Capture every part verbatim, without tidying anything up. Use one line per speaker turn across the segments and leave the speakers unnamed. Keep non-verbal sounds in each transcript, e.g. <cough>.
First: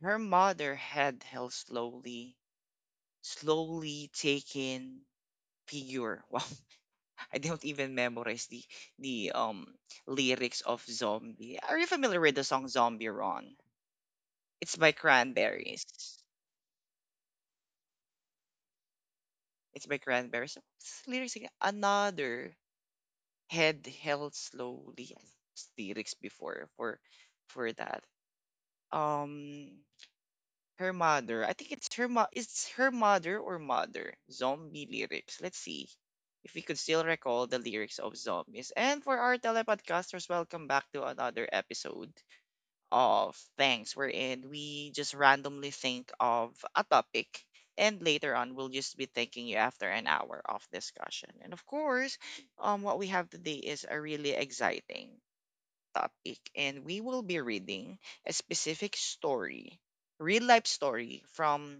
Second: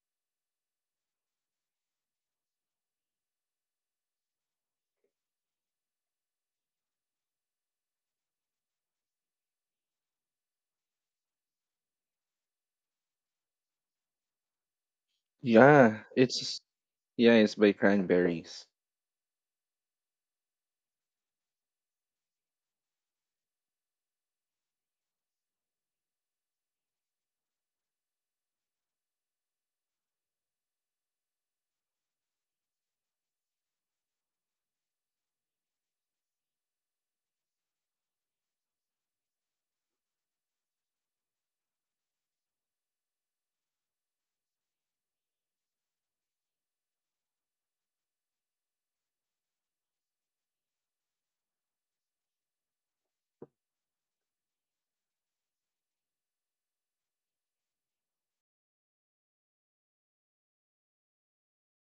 Her mother head held slowly, slowly taking figure. <laughs> Wow, I don't even memorize the the um lyrics of Zombie. Are you familiar with the song Zombie Ron? It's by Cranberries.
Yeah, it's yeah, it's by Cranberries.
It's by Cranberries. What's the lyrics again? Another head held slowly. Lyrics before for for that. Um Her mother. I think it's her mo- it's her mother or mother. Zombie lyrics. Let's see if we could still recall the lyrics of zombies. And for our telepodcasters, welcome back to another episode of Thanks, wherein we just randomly think of a topic. And later on, we'll just be thanking you after an hour of discussion. And of course, um, what we have today is a really exciting topic, and we will be reading a specific story, real life story from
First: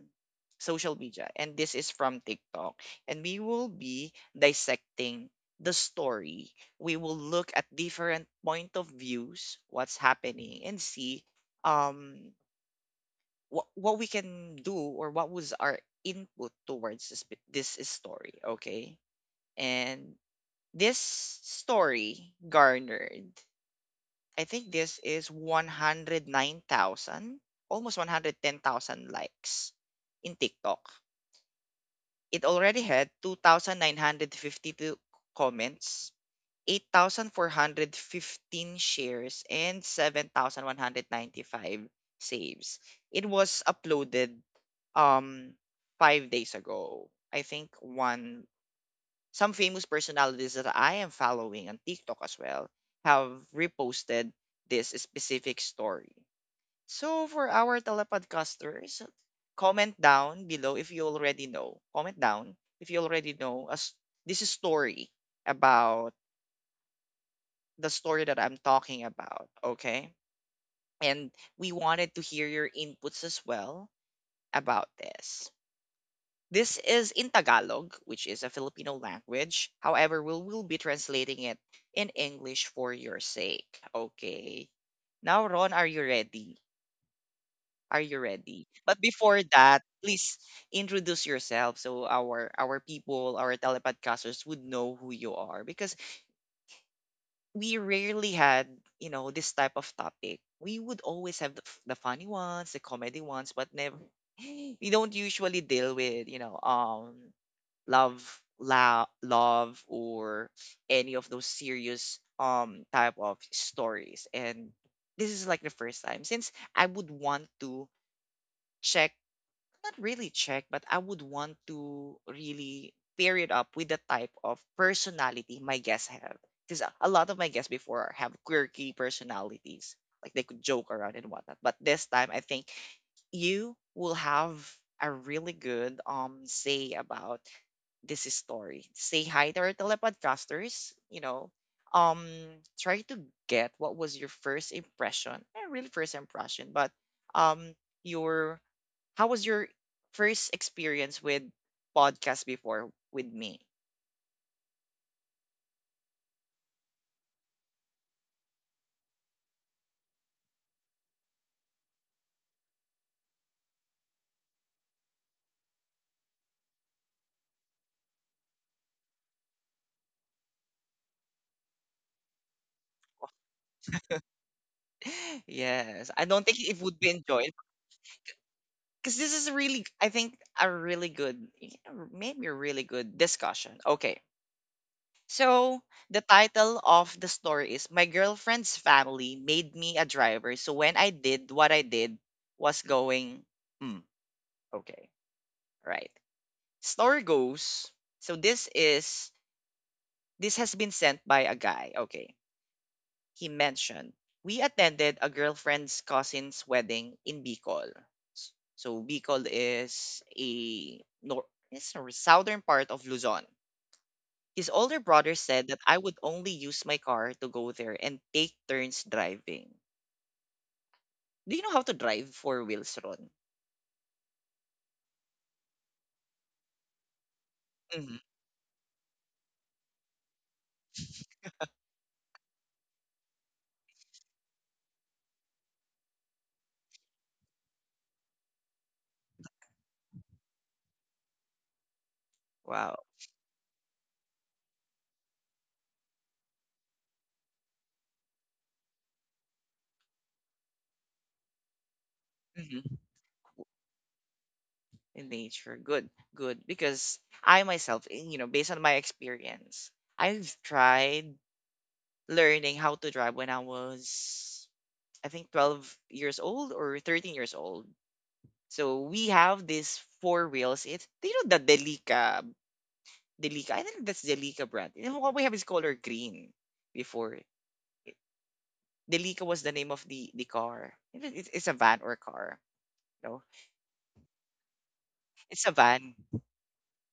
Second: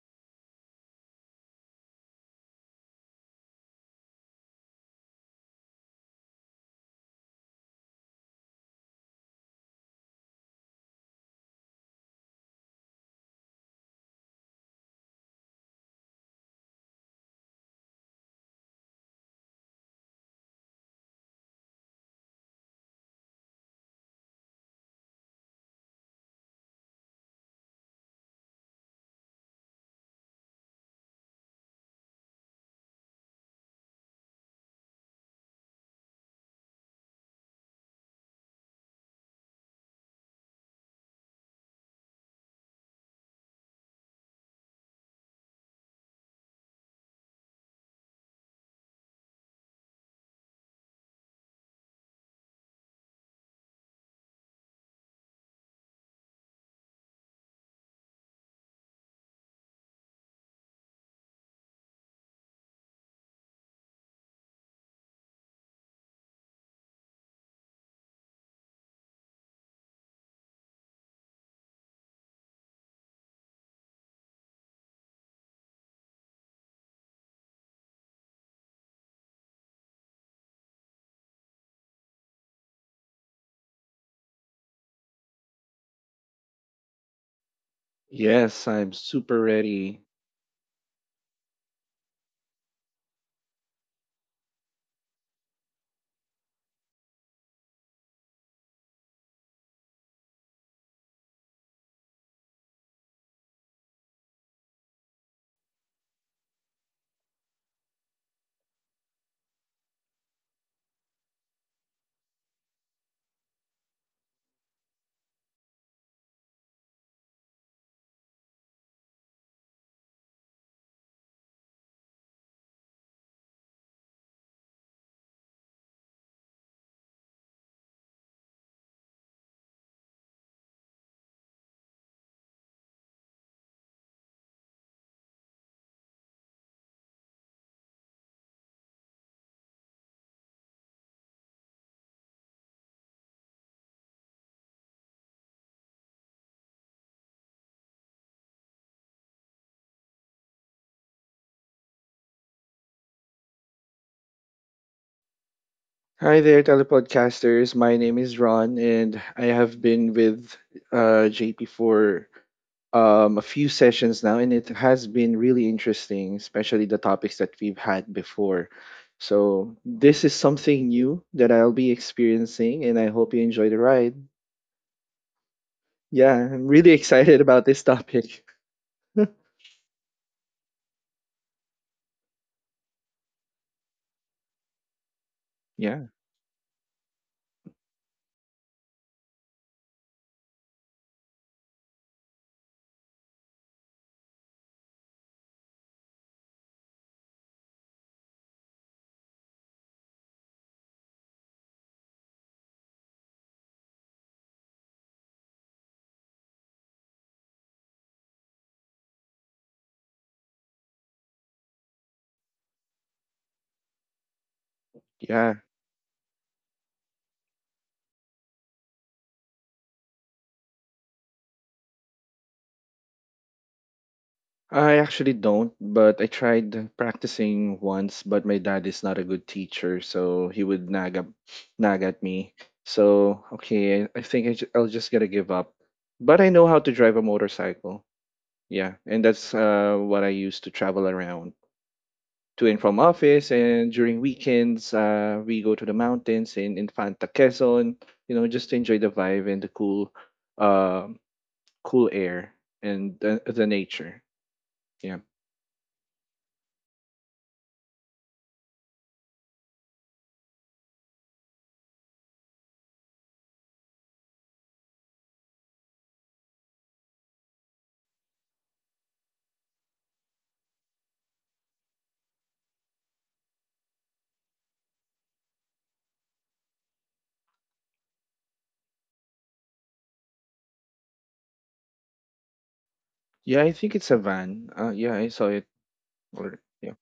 social media. And this is from TikTok. And we will be dissecting the story. We will look at different point of views, what's happening, and see um what what we can do or what was our input towards this bit- this is story. Okay, and this story garnered, I think this is one hundred nine thousand, almost one hundred ten thousand likes in TikTok. It already had two thousand nine hundred fifty-two comments, eight thousand four hundred fifteen shares, and seven thousand one hundred ninety-five saves. It was uploaded um five days ago. I think one some famous personalities that I am following on TikTok as well have reposted this specific story. So for our telepodcasters, comment down below if you already know. Comment down if you already know as this is story about the story that I'm talking about, okay? And we wanted to hear your inputs as well about this. This is in Tagalog, which is a Filipino language. However, we will be translating it in English for your sake. Okay. Now, Ron, are you ready? Are you ready?
Yes, I'm
But before
super
that,
ready.
please introduce yourself so our our people, our telepodcasters would know who you are because we rarely had, you know, this type of topic. We would always have the, f- the funny ones, the comedy ones, but never <gasps> we don't usually deal with, you know, um love, la- love or any of those serious um type of stories, and this is like the first time since I would want to check, not really check, but I would want to really pair it up with the type of personality my guests have because a a lot of my guests before have quirky personalities like they could joke around and whatnot, but this time I think you will have a really good um say about this story. Say hi to our telepodcasters, you know. Um Try to get what was your first impression. Not really first impression, but um your how was your first experience with podcast before with me?
Hi there, telepodcasters. My name is Ron, and I have been with uh, J P for um, a few sessions now, and it has been really interesting, especially the topics that we've had before. So this is something new that I'll be experiencing, and I hope you enjoy the ride.
<laughs> Yes. I
Yeah,
don't think
I'm
it
really <laughs>
would be
excited
enjoyed
about this topic.
because this is really, I think, a really good, maybe a really good discussion. Okay. So,
Yeah,
the title of the story is My Girlfriend's Family Made Me a Driver. So, when I did what I did was going, hmm, okay, right. Story goes, so this is, this has been sent by a guy. Okay. He mentioned, we attended a girlfriend's cousin's wedding in Bicol. S- So, Bicol is a nor- it's a southern part of Luzon. His older brother
yeah.
said that I would only use my car to go there and take turns driving. Do you know how to drive four wheels, Ron?
I actually don't, but I tried practicing
Hmm.
once, but my dad is not a good teacher, so he would nag, at nag at me. So, okay, I I think I ju- I'll just gotta give up. But I know how to drive a motorcycle. Yeah, and that's uh, what I use to travel around to and
Wow.
from office. And during weekends, uh, we go to the mountains in Infanta Quezon, you know, just to enjoy the vibe and the cool, uh, cool air
Hmm.
and the, the nature. Yeah.
In nature. Good. Good. Because I myself, eh, you know, based on my experience, I've tried learning how to drive when I was, I think, twelve years old or thirteen years old. So we have this four wheels. It's, do you know, the Delica. Delica. I think that's Delica brand. You know, what we have is color green before. it- Delica was the name of the the car. It- It's, it's a van or car. No,
Yeah, I think it's a van. Uh, yeah, I saw
it's a
it.
van.
Or yeah,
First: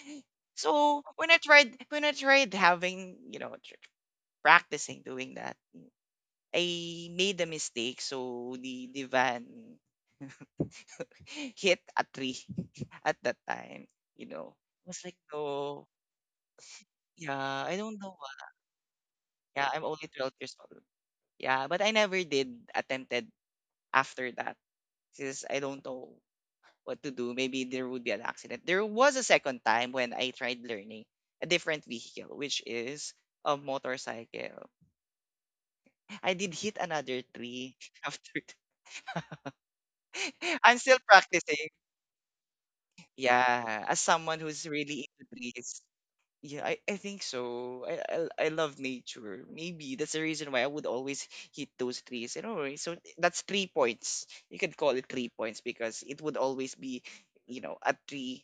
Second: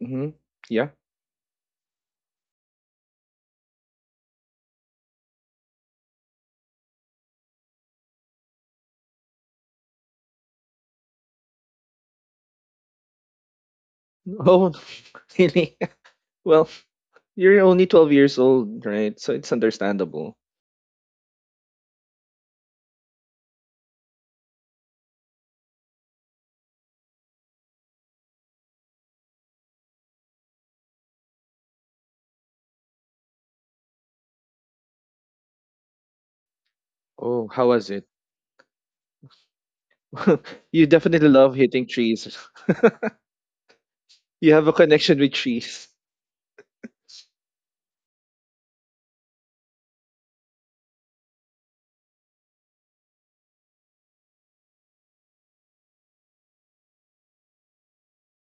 hmm yeah.
So when I tried when I tried having you know tr- practicing doing that, I made a mistake. So the the van <laughs> hit a tree <laughs> at that time. You know,
Oh,
I was like,
<laughs> really?
no,
<laughs> Well, you're
yeah, I
only
don't
twelve
know
years
why.
old, right? So it's
Yeah, I'm only twelve
understandable.
years old. Yeah, but I never did attempted after that because I don't know what to do. Maybe there would be an accident. There was a second time when I tried learning a different vehicle, which is a motorcycle. I did hit another
Oh, how
tree
was it?
<laughs> after that. <laughs>
<laughs>
I'm
You
still
definitely love
practicing.
hitting trees. <laughs>
Yeah, as someone
You have a
who's really
connection with
into
trees.
trees. Yeah, I, I think so. I, I I love nature. Maybe that's the reason why I would always hit those trees. You know, right? So that's three points. You can call it three points because it would always be, you know, a tree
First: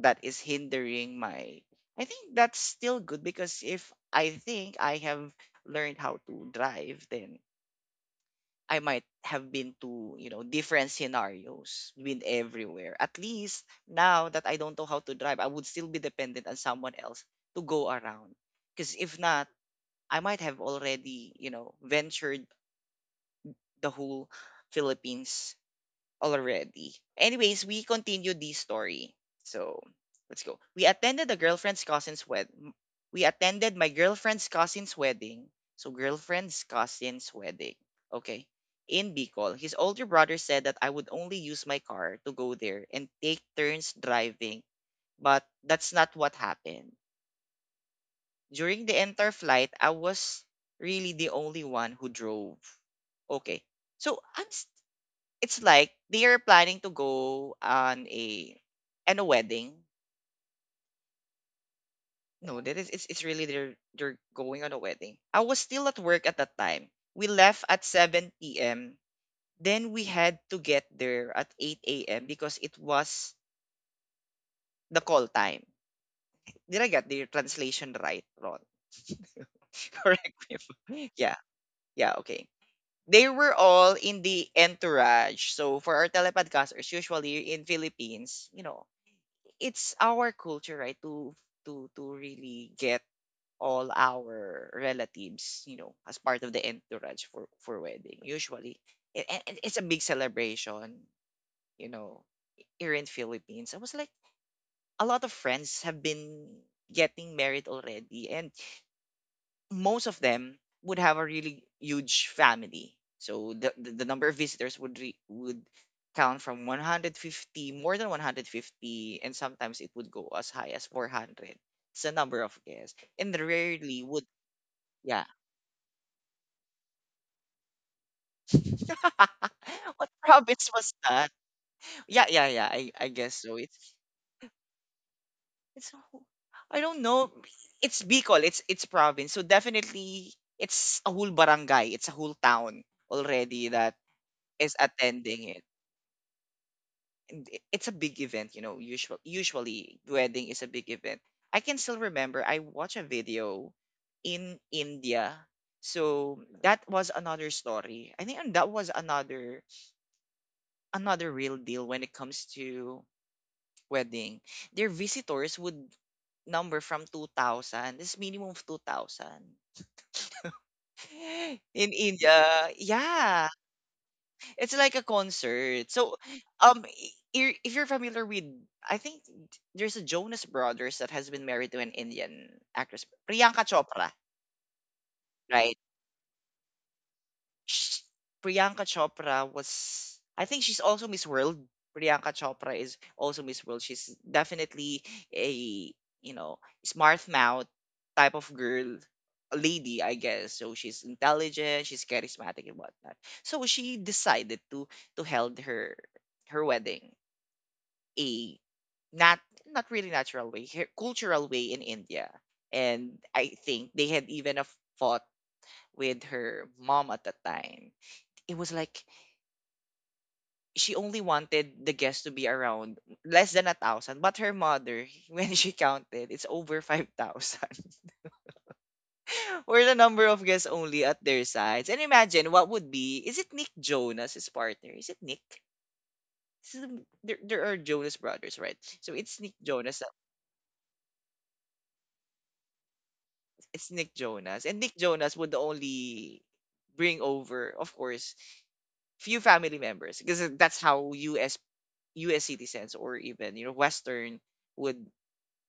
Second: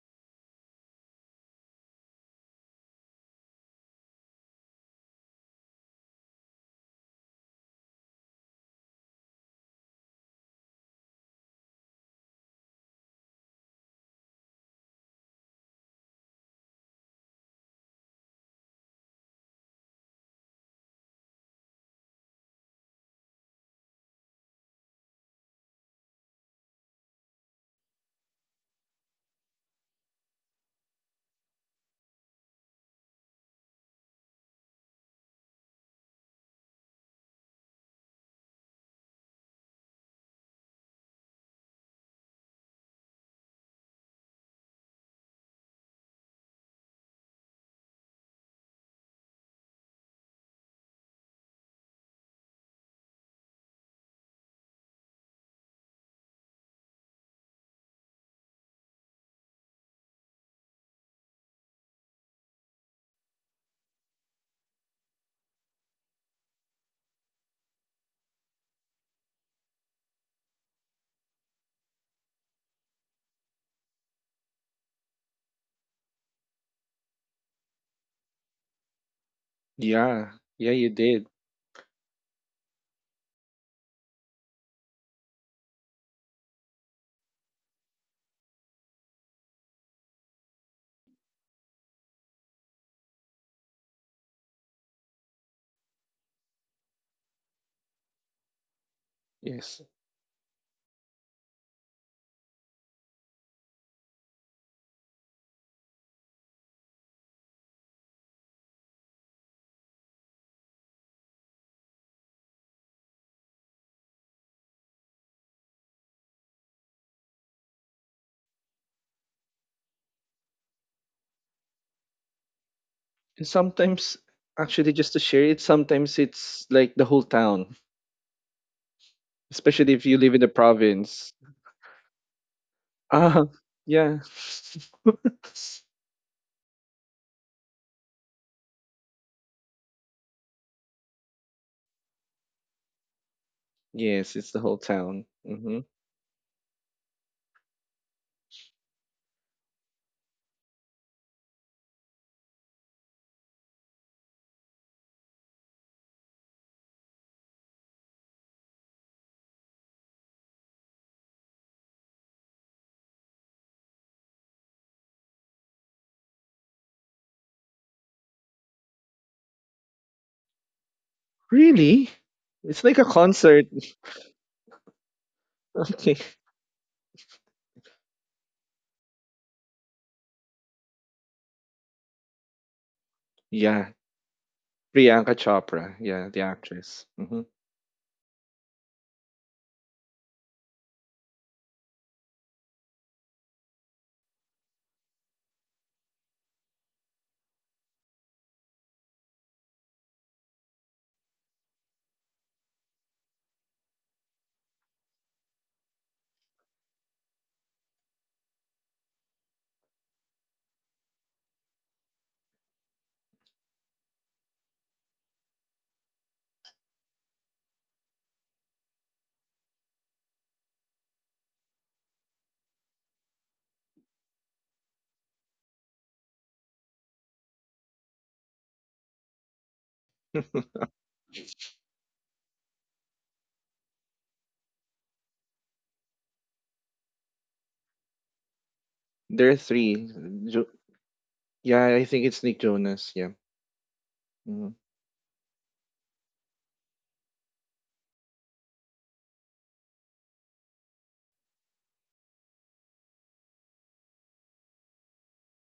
that is hindering my. I think that's still good because if I think I have learned how to drive, then I might have been to, you know, different scenarios, been everywhere. At least now that I don't know how to drive, I would still be dependent on someone else to go around. Because if not, I might have already, you know, ventured the whole Philippines already. Anyways, we continue the story. So let's go. We attended a girlfriend's cousin's wed. We attended my girlfriend's cousin's wedding. So girlfriend's cousin's wedding. Okay. In Bicol, his older brother said that I would only use my car to go there and take turns driving, but that's not what happened. During the entire flight, I was really the only one who drove. Okay. So I'm s- it's like they are planning to go on a and a wedding. No, that is it's, it's really they're they're going on a wedding. I was still at work at that time. We left at seven p m. Then we had to get there at eight a m because it was the call time. Did I get the translation right, Ron? <laughs> Correct
Yeah,
me.
yeah, you
if-
did.
Yeah, yeah, okay. They were all in the entourage. So for our telepodcasters, usually in Philippines, you know, it's our culture, right, to to to really get all our relatives, you know, as part of the entourage for for wedding. Usually, A- and, and it's
Yes.
a big celebration, you know, here in Philippines. I was like, a lot of friends have been getting married already, and most of them would have a really huge family. So the the, the number of visitors would re, would count from one hundred fifty, more than one hundred fifty, and sometimes it would go as high as four hundred. It's a number of guests, and
And
rarely
sometimes,
would.
actually, just to
Yeah.
share it, sometimes it's like the whole town, especially
<laughs>
if
What
you live in the
province was that?
province.
Yeah, yeah, yeah. I, I guess
Ah,
so. It's
yeah. <laughs>
it's a- I don't know. It's Bicol. It's it's province. So definitely it's a whole barangay. It's a whole town already that
Yes, it's the
is
whole town.
attending,
Hmm.
and i- it's a big event, you know, usually usually wedding is a big event. I can still remember I watched a video in India. So that was another story. I think that was another another real deal when it comes to wedding. Their visitors would number from two thousand. This minimum of two thousand. <gasps> <laughs> In
Really?
India,
It's like a
yeah.
concert. <laughs>
It's like a concert.
Okay.
So, um, i- i- if you're familiar with, I think there's a Jonas Brothers that has been married to an Indian actress, Priyanka
Yeah.
Chopra,
Priyanka
right?
Chopra. Yeah, the actress. Hmm.
Sh Priyanka Chopra was, I think she's also Miss World. Priyanka Chopra is also Miss World. She's definitely a, you know, smart mouth type of girl, a lady, I guess. So she's intelligent, she's charismatic and whatnot. So she decided to to held her her wedding a not not really natural way, her- cultural way in India. And I think they had even a fought with her mom at the time. It was like she only wanted the guests to be around less than a thousand, but her mother, <laughs> when she counted, it's over five thousand. <laughs> or the number of guests
<laughs>
only at their sides. And imagine what would be, is it Nick Jonas, his partner? Is it Nick? This Is There, there are Jonas brothers, right? So it's
There
Nick
are three.
Jonas.
Jo- yeah, I think it's Nick Jonas. Yeah.
It's Nick Jonas.
Hmm.
And Nick Jonas would only bring over, of course, few family members because that's how U S U S citizens or even you know Western would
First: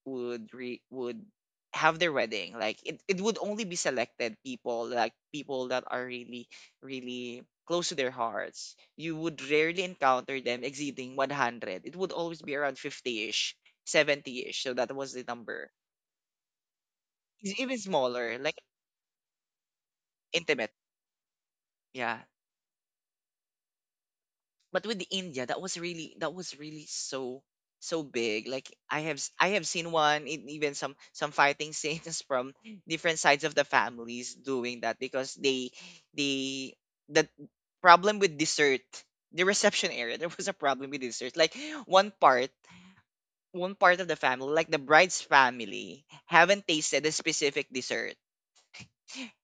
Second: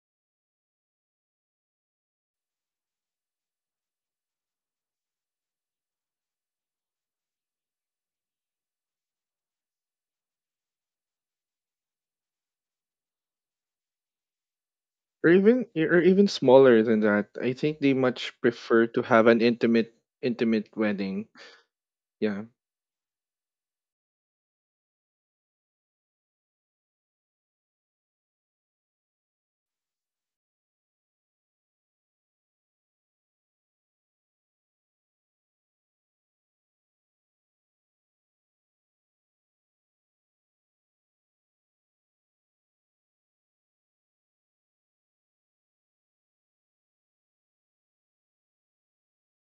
would re, would have their wedding. Like it, it would only be selected people like people that are really really close to their hearts. You would rarely encounter them exceeding one hundred. It would always be around fifty-ish, seventy-ish. So that was the
Or even,
number.
or even smaller than that. I
It's even
think they
smaller,
much
like
prefer to have an intimate intimate
intimate.
wedding.
Yeah.
Yeah.
But with India, that was really that was really so so big. Like I have s- I have seen one in even some some fighting <laughs> scenes from different sides of the families doing that, because they they the problem with dessert, the reception area, <laughs> there was a problem with dessert. Like one part one part of the family, like the bride's family, haven't tasted a specific dessert,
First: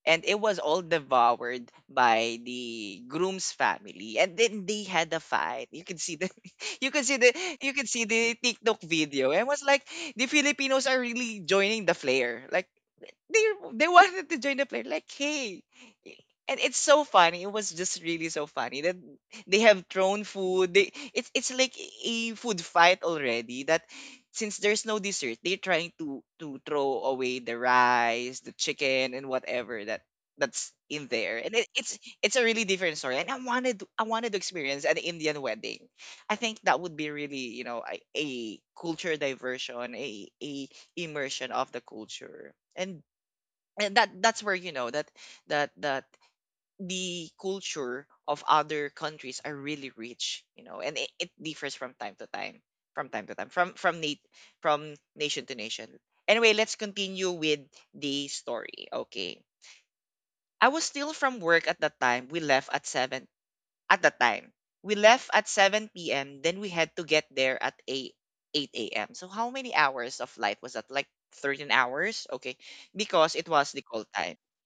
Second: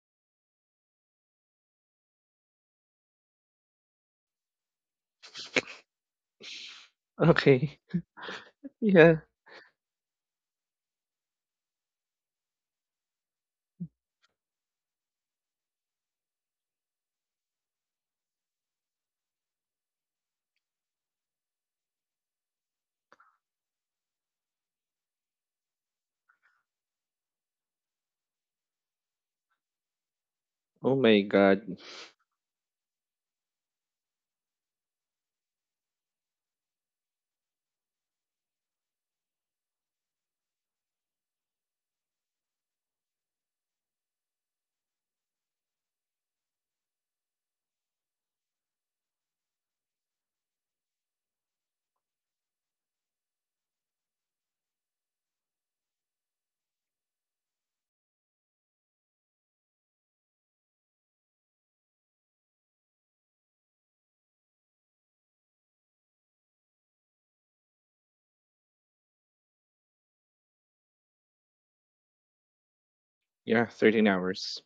and it was all devoured by the groom's family, and then they had a fight. You can see the <laughs> you can see the you
Okay.
can see the
<laughs>
TikTok
Yeah.
video, and was like, the Filipinos are really joining the flare, like they they wanted to join the plane, like, hey. And it's so funny, it was just really so funny that they have thrown food, they it's it's like a food fight already, that since there's no dessert, they're trying to to throw away the rice, the chicken, and whatever that that's
Oh
in
my
there. And it,
god.
it's it's a really different story. And i wanted to- I wanted to experience an Indian wedding. I think that would be really, you know a, a culture diversion, a a immersion of the culture. And and that that's where, you know that that that the culture of other countries are really rich. You know and it, it differs from time to time, from time to time, from from nat- from nation to nation. Anyway, let's continue with the story. Okay. I was still from work at that time. We left at seven, at that time we left at seven p.m. Then we had to get there at eight eight a.m. So how many hours of flight was that? Like thirteen hours. Okay. Because it
Yeah,
was the call
thirteen
time,
hours.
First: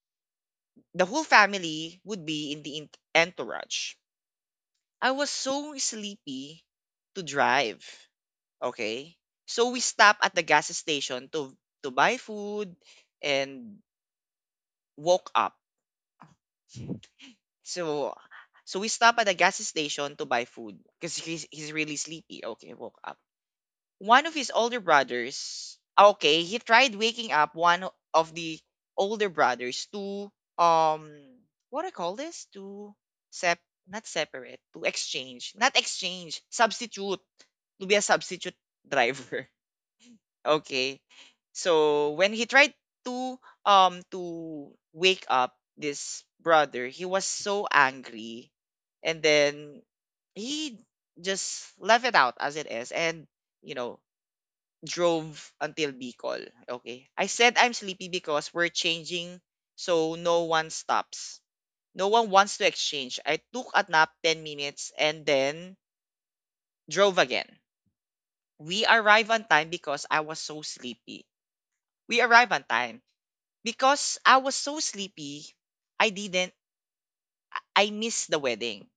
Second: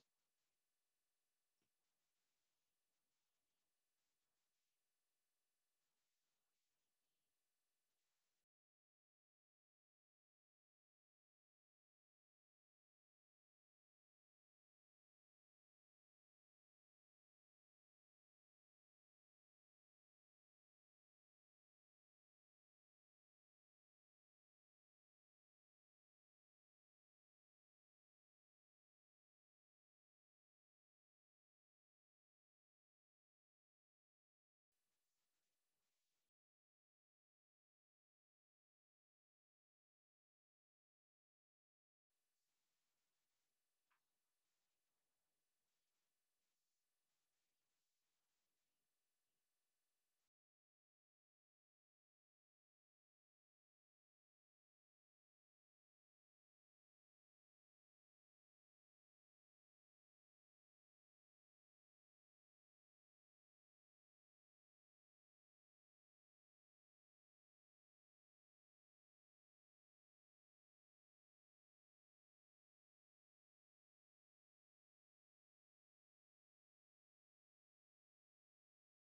the whole family would be in the ent- entourage. I was so sleepy to drive. Okay? So we stopped at the gas station to to buy food and woke up. So so we stopped at the gas station to buy food because he's, he's really sleepy. Okay, woke up. One of his older brothers, ah, okay, he tried waking up one of the older brothers to, um what do I call this, to sep not separate, to exchange, not exchange, substitute, to be a substitute driver. <laughs> Okay. So when he tried to, um to wake up this brother, he was so angry. And then he just left it out as it is and, you know drove until Bicol. Okay. I said I'm sleepy because we're changing, so no one stops. No one wants to exchange. I took a nap ten minutes and then drove again. We arrive on time because I was so sleepy. We arrive on time because I was so sleepy. I didn't, I I missed the wedding.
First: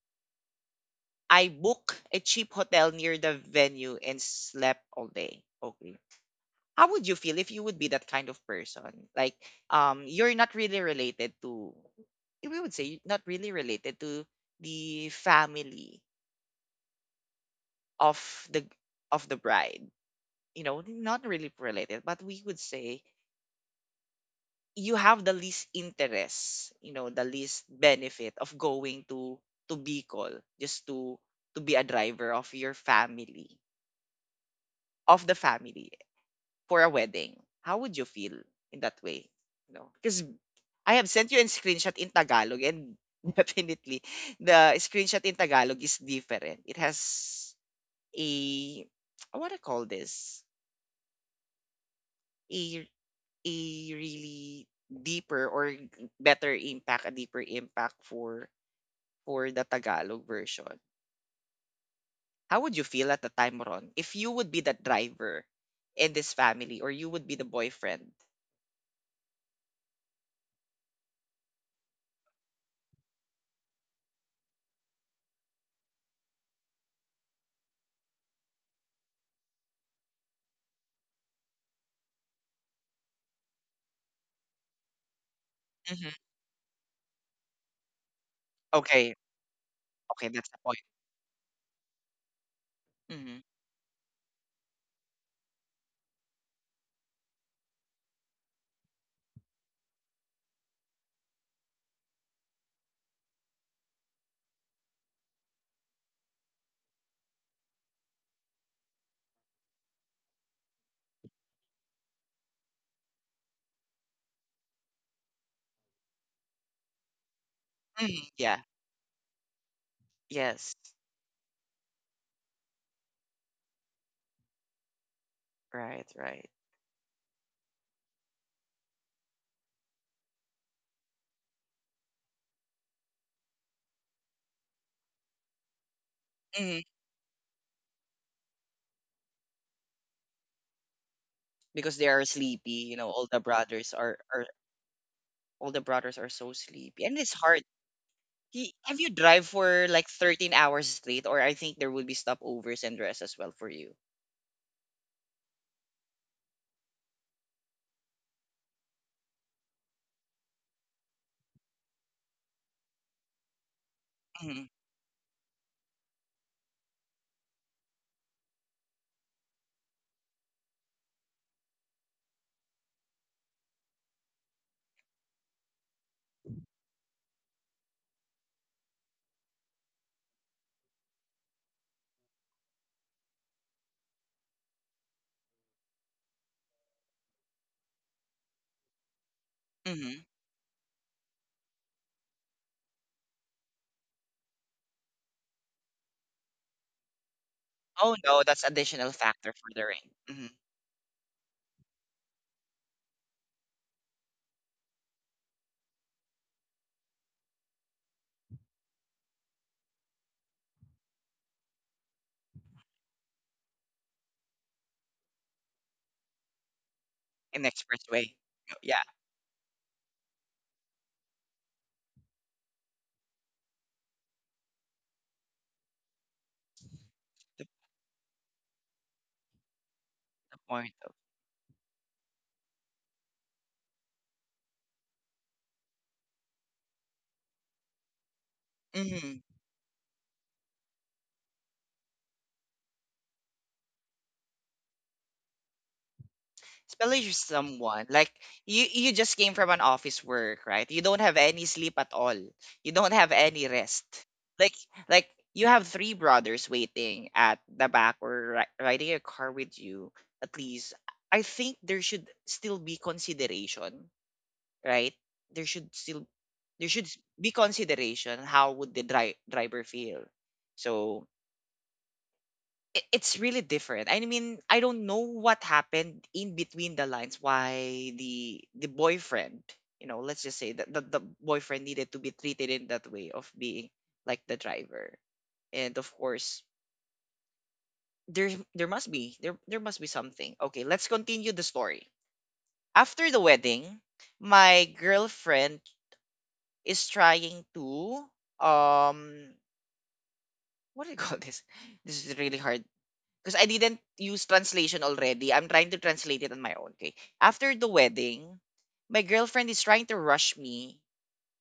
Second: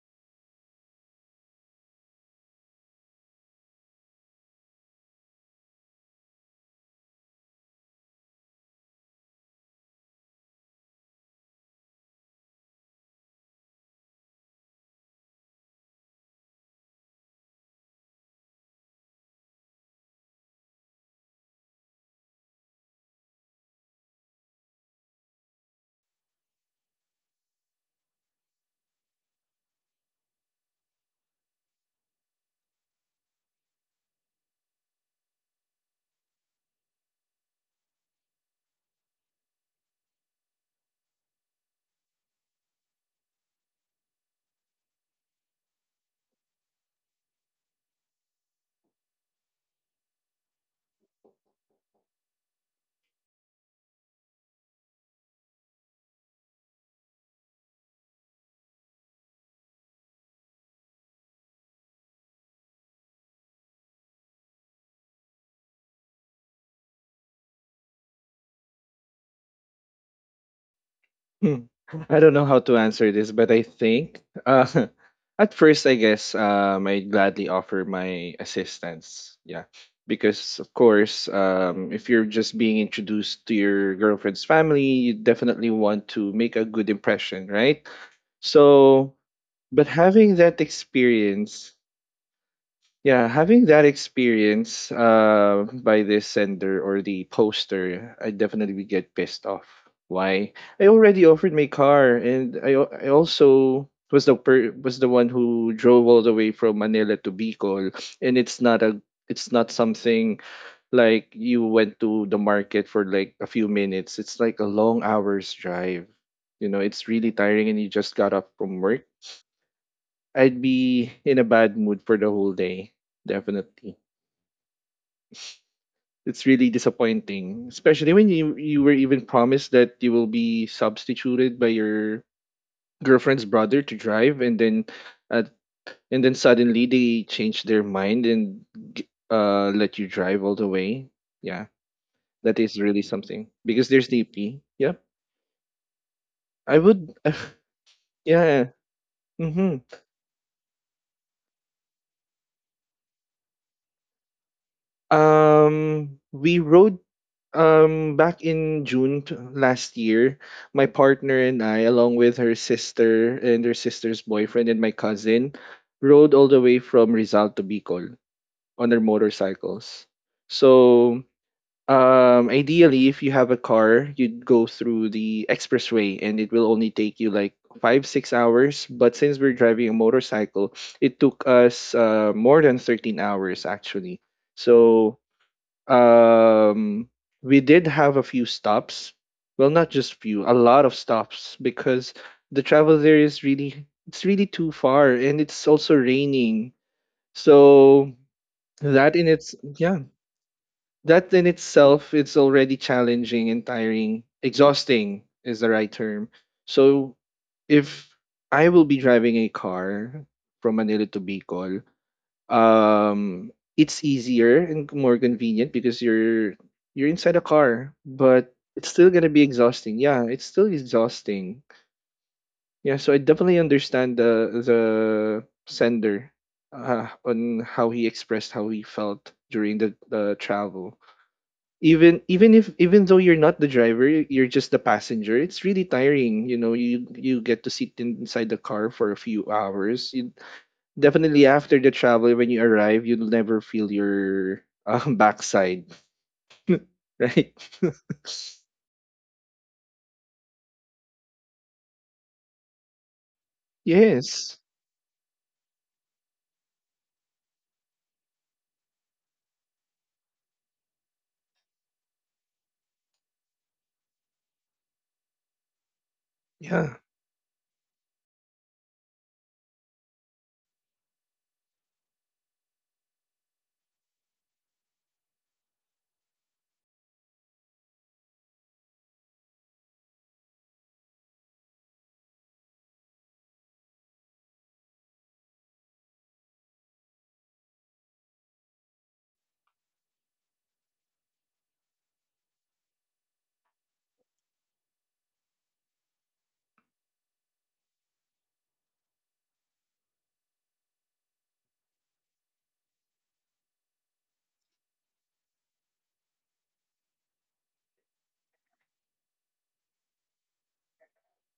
I booked a cheap hotel near the venue and slept all day. Okay. How would you feel if you would be that kind of person? Like, um, you're not really related to, we would say, not really related to the family of the of the bride. You know, not really related, but we would say you have the least interest. You know, the least benefit of going to to Bicol, just to to be a driver of your family, of the family, for a wedding. How would you feel in that way? You know, because I have sent you a screenshot in Tagalog, and <laughs> definitely the screenshot in Tagalog is different. It has a, what I want to call this, a a really deeper or better impact, a deeper impact for for the Tagalog version. How would you feel at the time, Ron, if you would be the driver in this family, or you would be the boyfriend?
Hmm. I don't know how to answer this, but I think uh, <laughs> at first, I guess um, I'd gladly offer my assistance. Yeah, because of course, um, if you're just being introduced to your girlfriend's family, you definitely want
Hmm.
to make a good impression, right?
Okay.
So, but
Okay,
having
that's the
that
point.
experience, yeah,
Hmm.
having that experience uh, by this sender or the poster, I definitely get pissed off. Why? I already offered my car, and I al- I also was the per- was the one who drove all the way from Manila to Bicol, and it's not a, it's not something like you went to the market for like a few minutes. It's like a long hours drive. You know, it's really tiring, and you
Hmm.
just got up
Yeah.
from work. I'd
Yes.
be in a bad mood for the whole day, definitely.
Right. Right.
It's really disappointing, especially when you you were even promised that you will be substituted by your girlfriend's brother to drive, and then uh, and then
Hmm.
suddenly they change their mind and g- uh let you drive all the way. Yeah,
Because they are
that is
sleepy. You
really
know, all the
something because
brothers
there's
are, are
D P. Yep,
all the brothers are so
I
sleepy, and
would.
it's hard.
<laughs> Yeah.
He, have you drive
Mm-hmm.
for like thirteen hours straight, or I think there will be stopovers and rest as well for you?
Um, we rode um back in June t- last year. My partner and I, along with her sister and her sister's
Hmm.
boyfriend and my cousin, rode all the way from Rizal to Bicol on our motorcycles. So, um, ideally, if you have a car, you'd go through the expressway, and it will only take you like five six hours. But since we're driving a motorcycle, it took us uh, more than thirteen hours actually. So, um we did have a few stops, well, not just
Hmm.
few, a lot of stops, because the travel there is really, it's really too far, and it's also raining. So
Oh no, that's additional
that in
factor
its
for the
yeah,
rain. Hmm.
that in itself, it's already challenging and tiring, exhausting is the right term. So if I will be driving a car from Manila to Bicol, um it's easier and more convenient because you're you're inside a
In
car,
expressway.
but it's
Yeah.
still going to be exhausting. Yeah, it's still exhausting. Yeah, so I definitely understand the the sender uh, on
the,
how he expressed how he felt during the, the
the point
travel.
of—
Even even if even though you're not the driver, y- you're just the passenger, it's really tiring, you know, you you get to sit in- inside the car for a
Mhm.
few hours. You, definitely after the travel, when you arrive, you'll never feel your um, <laughs> backside,
Especially if
right?
someone like
<laughs>
you you just came from an office work, right? You don't have any sleep at all. You don't have any rest,
Yes.
like, like you have three brothers waiting at the back, or ri- riding a car with you. At least, I think there should still be consideration, right? There should still, there
Yeah.
should s- be consideration. How would the dri- driver feel? So i- it's really different. I mean, I don't know what happened in between the lines, why the the boyfriend, you know, let's just say that the, the boyfriend needed to be treated in that way of being like the driver. And of course, there there must be, there there must be something. Okay, let's continue the story. After the wedding, my girlfriend is trying to, um what do you call this? <laughs> This is really hard because I didn't use translation already. I'm trying to translate it on my own. Okay. After the wedding, my girlfriend is trying to rush me,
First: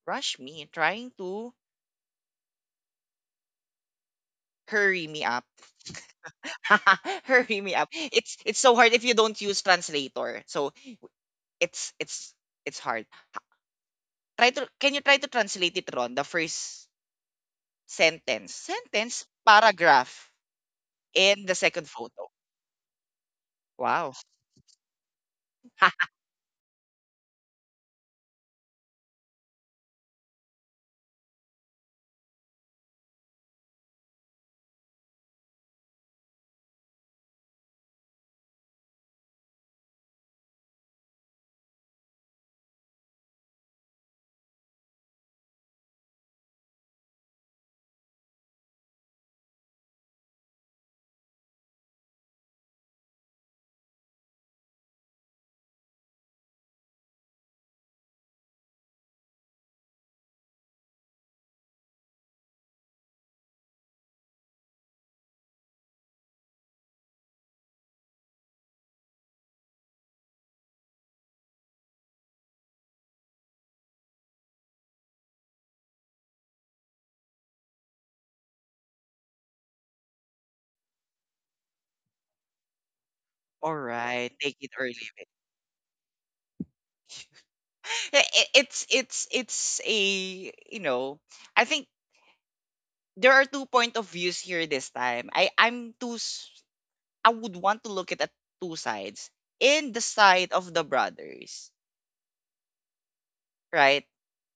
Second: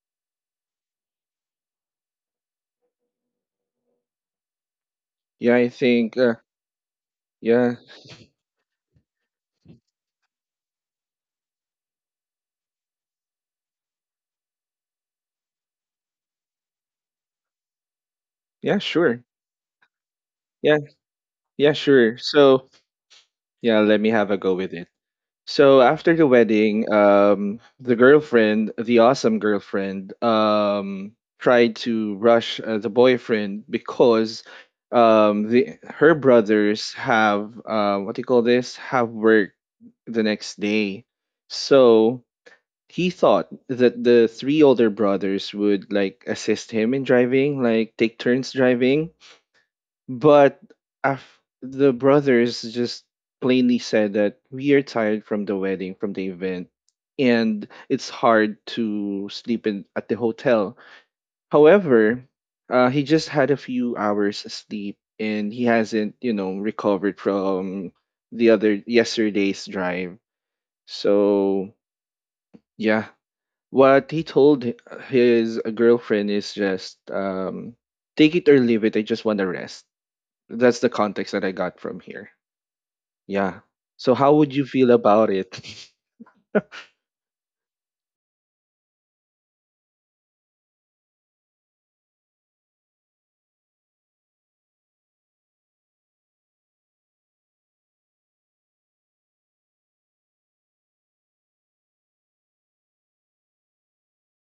rush me, trying to hurry me up,
Yeah, I think. Uh,
<laughs> hurry
yeah.
me up. It's it's so hard if you don't use translator. So it's it's it's hard. Try to can you try to translate it, Ron? The first sentence,
Yeah, sure.
sentence, paragraph,
Yeah.
and the
Yeah,
second
sure.
photo.
So, yeah, let me
Wow.
have a go with it. So
<laughs>
after the wedding, um, the girlfriend, the awesome girlfriend, um, tried to rush uh, the boyfriend because um, the her brothers have, uh, what do you call this? Have work the next day. So he thought that the three older brothers would like assist him in driving, like take turns driving, but af- the brothers just plainly said that we are tired from the wedding, from the event, and it's hard to sleep in at the hotel. However, uh, he just had a few hours sleep, and he hasn't, you know, recovered from the other yesterday's drive. So yeah, what he told hi- his girlfriend is just um, take it or leave it. I just want to rest. That's the context that I got from here. Yeah.
All
So
right,
how would
take
you
it
feel
early.
about it? <laughs>
I- i- it's it's it's a, you know I think there are two point of views here this time. I I'm too s- I would want to look at at two sides. In the side of the brothers, right?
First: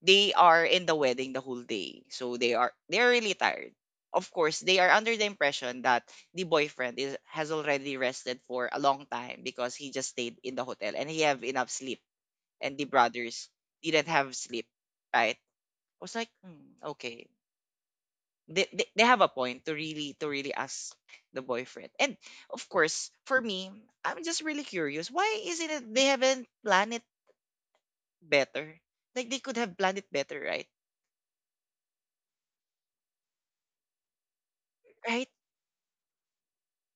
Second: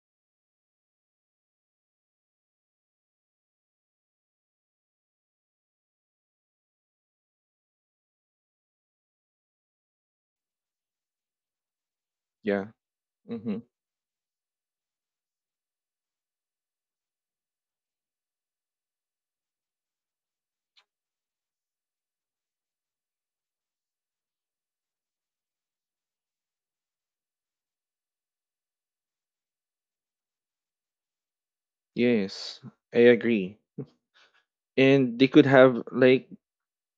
They are in the wedding the whole day, so they are they're really tired. Of course, they are under the impression that the boyfriend is has already rested for a long time, because he just stayed in the hotel and he have enough sleep.
Yeah.
And the brothers
Mm-hmm.
didn't have sleep, right? I was like, hmm, okay. They, they, they have a point to really to really ask the boyfriend. And of course, for me, I'm just really curious. Why isn't it they haven't planned it better? Like they could have planned it better, right?
Yes, I agree. And they
Right?
could have like,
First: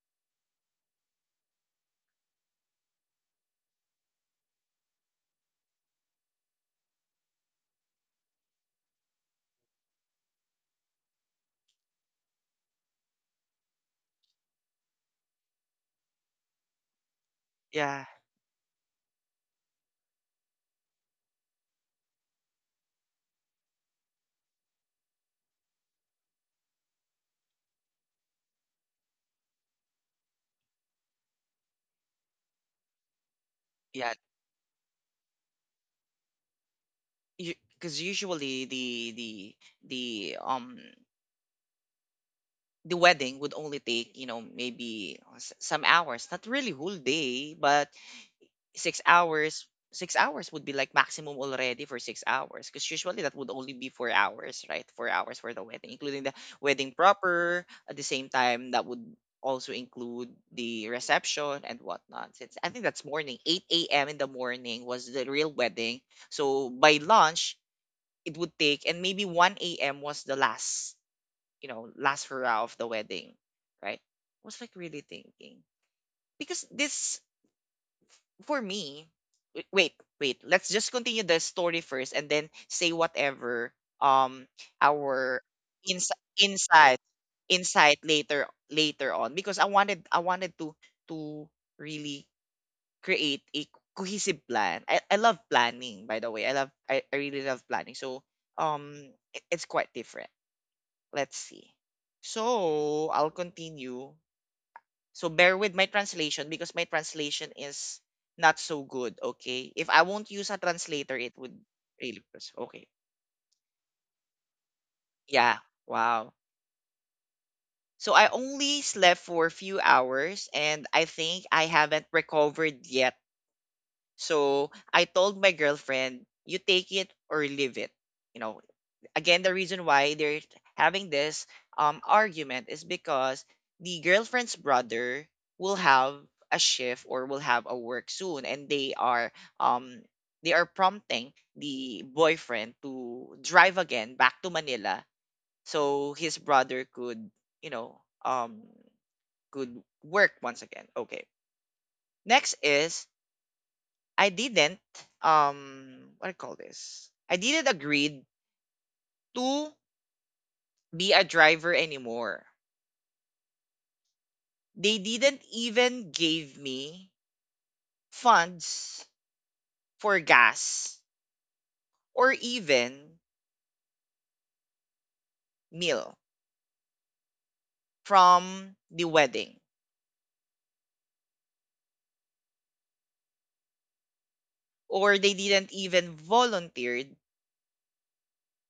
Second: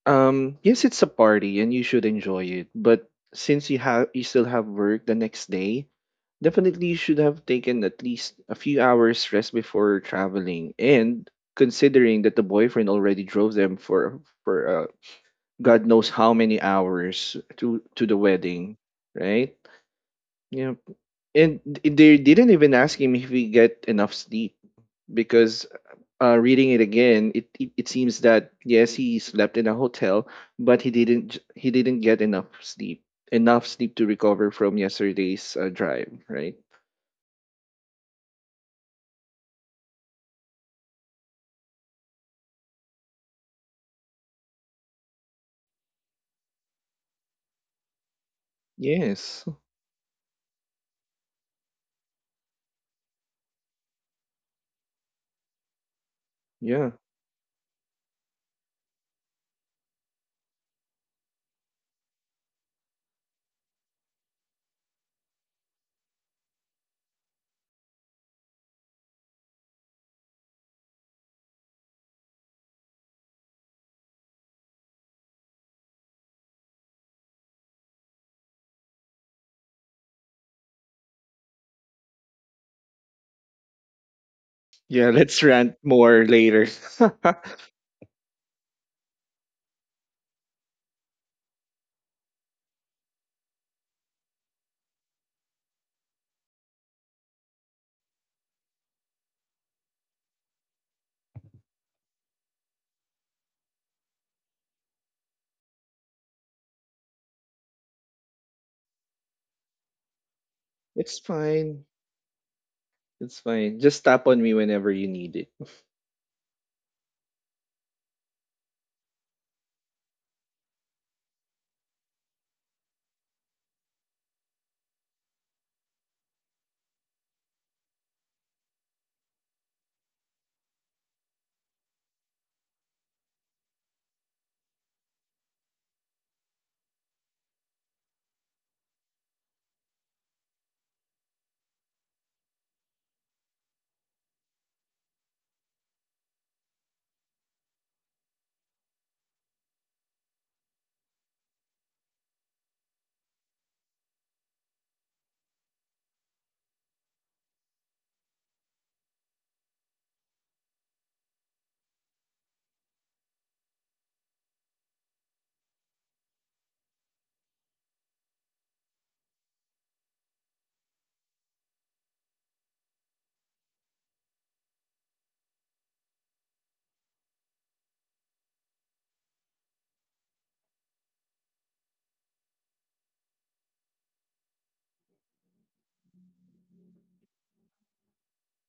um yes, it's a party and you should enjoy it, but since you have you still have work the next day, definitely should have taken at least a few hours rest before traveling, and considering that the boyfriend already drove them for for uh, god knows how many hours to
Yeah.
to the wedding, right? Yeah. And th- they didn't even ask him if he get enough sleep, because uh, reading it again, it, it it seems that yes, he slept in a hotel, but he didn't j- he didn't get enough sleep, enough sleep to
Yeah.
recover from yesterday's uh, drive, right?
Because usually the the the um the wedding would only take, you know maybe uh, s- some hours, not really whole day, but six
Yes.
hours. six hours would be like maximum already for six hours, because usually that would only be four hours, right? four hours for the wedding, including the wedding
Yeah.
proper. At the same time, that would also include the reception and whatnot. Since I think that's morning, eight a.m. in the morning was the real wedding. So by lunch it would take, and maybe one a.m. was the last, you know last hurrah of the wedding, right? I was like really thinking because this, for me, w- wait, wait. Let's just continue the story first, and then say whatever, um
Yeah,
our
let's rant
ins-
more later.
insight
<laughs>
insight later, later on. Because I wanted I wanted to to really create a cohesive plan. I, I love planning, by the way. I love I, I really love planning. So, um it, it's quite different. Let's see. So I'll continue, so bear with my translation because my translation is not so good, okay? If I won't use a translator,
It's
it would
fine.
really press. Okay.
It's fine. Just tap on me whenever you need it.
Yeah.
<laughs>
Wow. So I only slept for a few hours and I think I haven't recovered yet. So I told my girlfriend, you take it or leave it. You know, again, the reason why they're having this, um argument, is because the girlfriend's brother will have a shift or will have a work soon, and they are um they are prompting the boyfriend to drive again back to Manila, so his brother could, you know um could work once again. Okay. Next is, I didn't, um what do I call this, I didn't agree to be a driver anymore. They didn't even give me funds for gas, or even meal from the wedding. Or they didn't even volunteered.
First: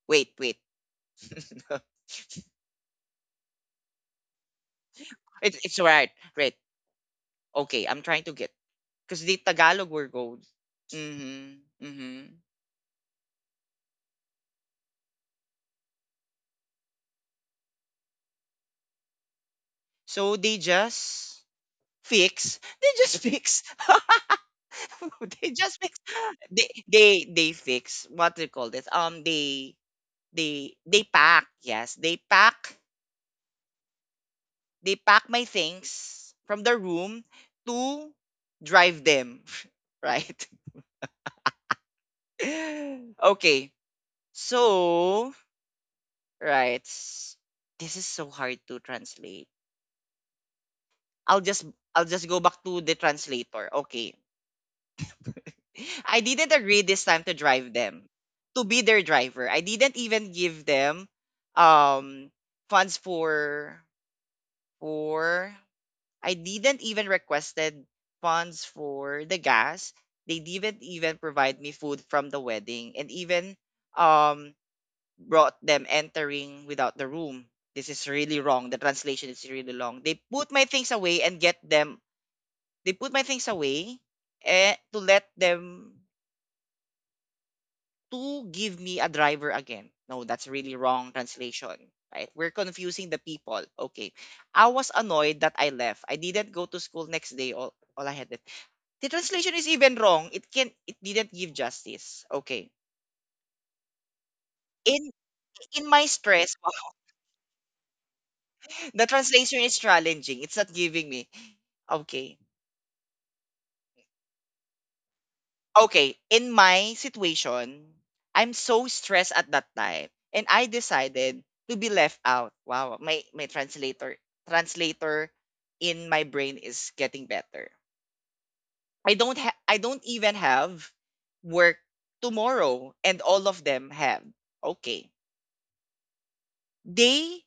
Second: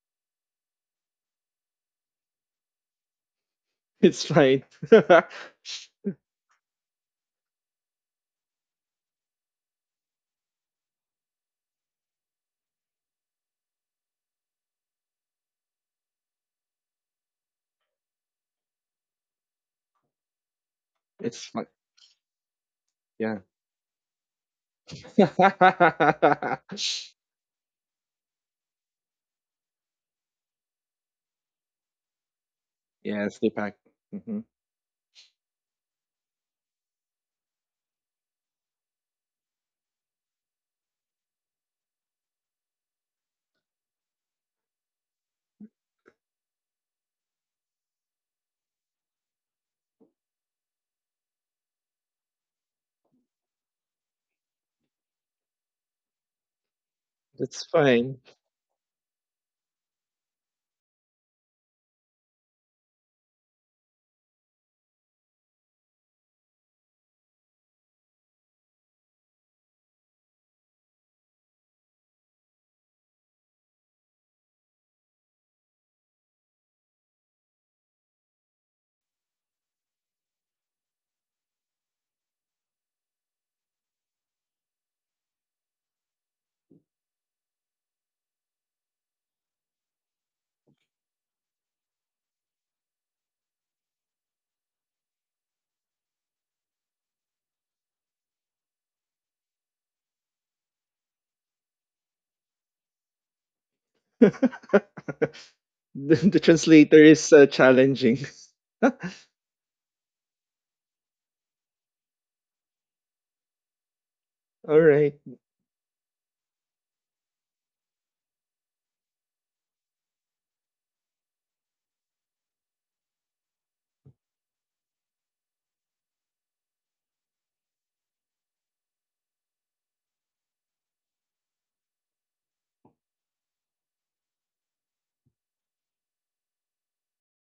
Wait, wait. <laughs>
It's fine. <laughs>
it's it's right, right. Okay, I'm trying to get, because the Tagalog were gold. Mm-hmm. Mm-hmm. So they just
It's fine.
fix. They just
Yeah.
fix. <laughs>
<laughs> Yeah,
They just fix. They they they fix. What do you call this? Um, they, They they pack, yes, they pack,
sleep hack. Hmm.
they pack my things from the room to drive them, <laughs> right? <laughs> Okay. So, right. s- This is so hard to translate. I'll just I'll just go back to the translator. Okay. I didn't agree this time to
That's
drive them,
fine.
to be their driver. I didn't even give them, um funds for, for I didn't even requested funds for the gas. They didn't even provide me food from the wedding, and even, um brought them entering without the room. This is really wrong. The translation is really long. They put my things away and get them. They put my things away, eh, to let them to give me a driver again. No, that's really wrong translation. Right? We're confusing the people. Okay. I was annoyed that I left. I didn't go to school next day. All, all I had. The translation is even wrong. It can it didn't give justice. Okay.
<laughs> the,
In in my
the
stress, <laughs>
translator is uh, challenging. <laughs> All
the translation is challenging. It's not giving me. Okay.
right.
Okay. In my situation, I'm so stressed at that time and I decided to be left out. Wow, my my translator translator in my brain is getting better. I don't ha- I don't even have work tomorrow and all of them have. Okay. They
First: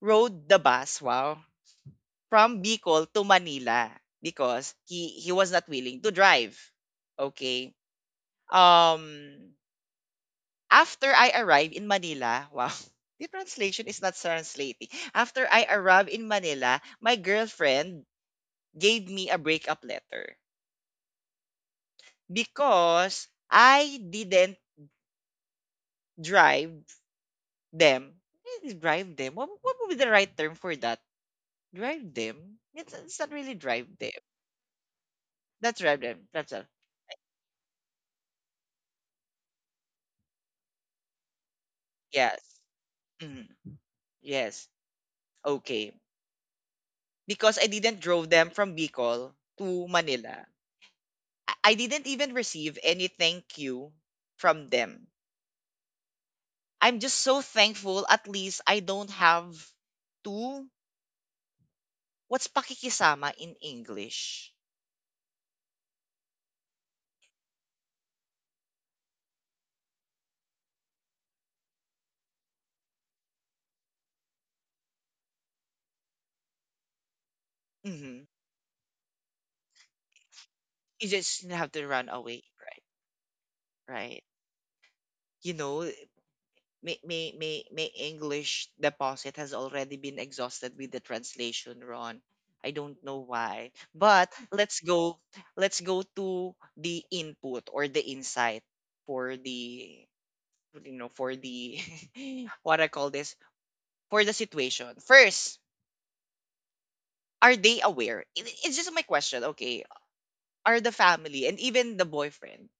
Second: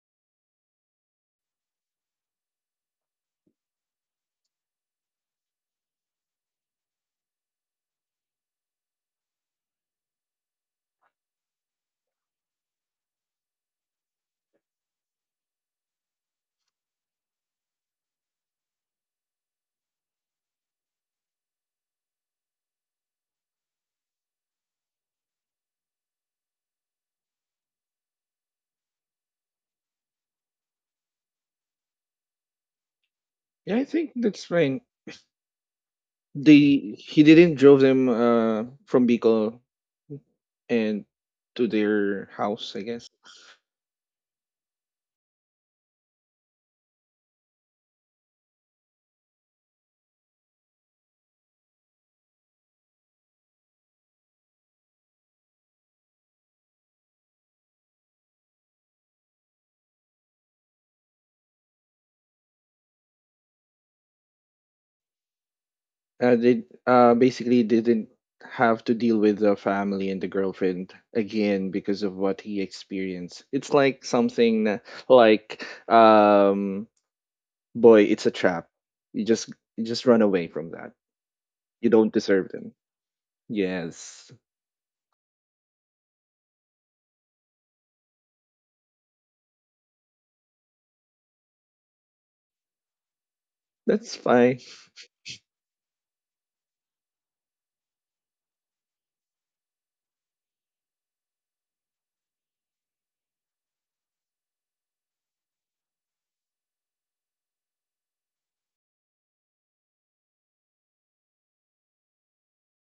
rode the bus, wow, from Bicol to Manila because he he was not willing to drive. Okay. Um After I arrived in Manila, wow. <laughs> The translation is not translating. After I arrived in Manila, my girlfriend gave me a breakup letter because I didn't drive them. Eh, drive them. What, what would be the right term for that? Drive them? It's, it's not really
Yeah, I
drive them.
think that's fine.
That's drive them. That's all.
They, he didn't drove them uh from Bicol and to their
Yes.
house, I guess.
Mhm. Yes. Okay. Because I didn't drove them from Bicol to Manila. I I didn't even receive any thank you from them. I'm just so thankful at least I don't have to what's pakikisama in English.
Uh, they uh, basically didn't have to deal with the family and the girlfriend again because of what he experienced. It's like something na- like, um, boy, it's
Hmm.
a trap. You just you just run away from that.
You just have
You
to
don't
run away,
deserve them.
right? Right.
Yes,
You know, may may may may English deposit has already been exhausted with the translation, Ron. I don't know why.
that's
But
fine.
let's go let's go to the input or the insight for the you know for the <laughs> what I call this for the situation. First, are they aware? It, it's just my question, okay? Are the family and even the boyfriend,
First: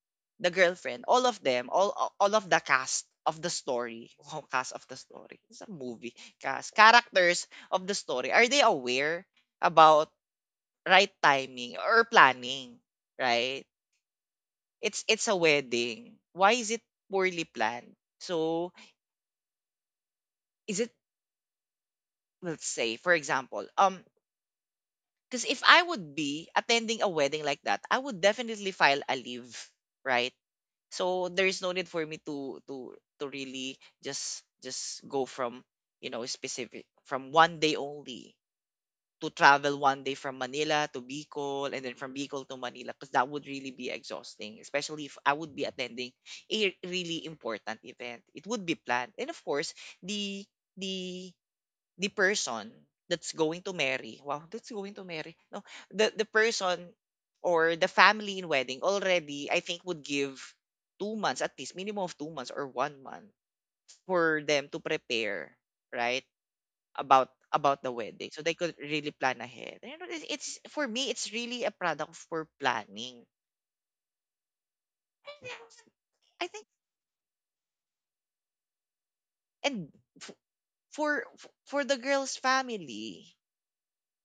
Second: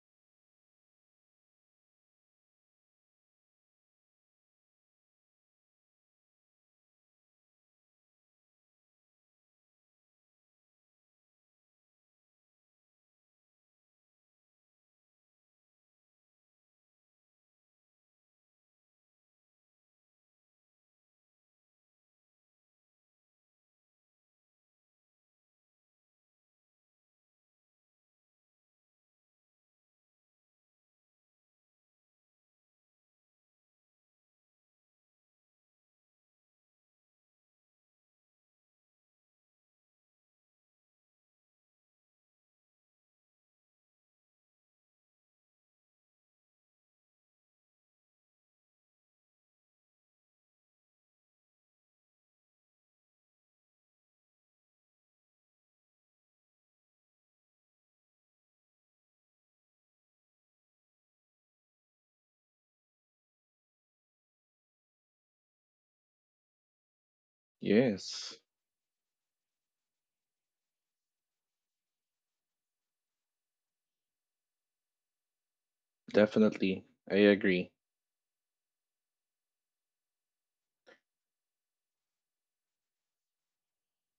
the girlfriend, all of them, all all of the cast of the story, <laughs> oh, cast of the story, it's a movie, cast characters of the story. Are they aware about right timing or planning? Right? It's it's a wedding. Why is it poorly planned? So is it, let's say for example, um, because if I would be attending a wedding like that, I would definitely file a leave, right? So there is no need for me to to to really just just go from you know specific from one day only to travel one day from Manila to Bicol and then from Bicol to Manila because that would really be exhausting, especially if I would be attending a really important event. It would be planned. And of course, the the the person that's going to marry, wow, that's going to marry, no, the the person or the family in wedding already, I think, would give two months, at least minimum of two months or one month for them to prepare, right? About about the wedding, so
Yes,
they could really plan ahead. You know, it's, it's for me, it's really a product for planning, I think.
definitely. I agree.
And f- for f- for the girl's family.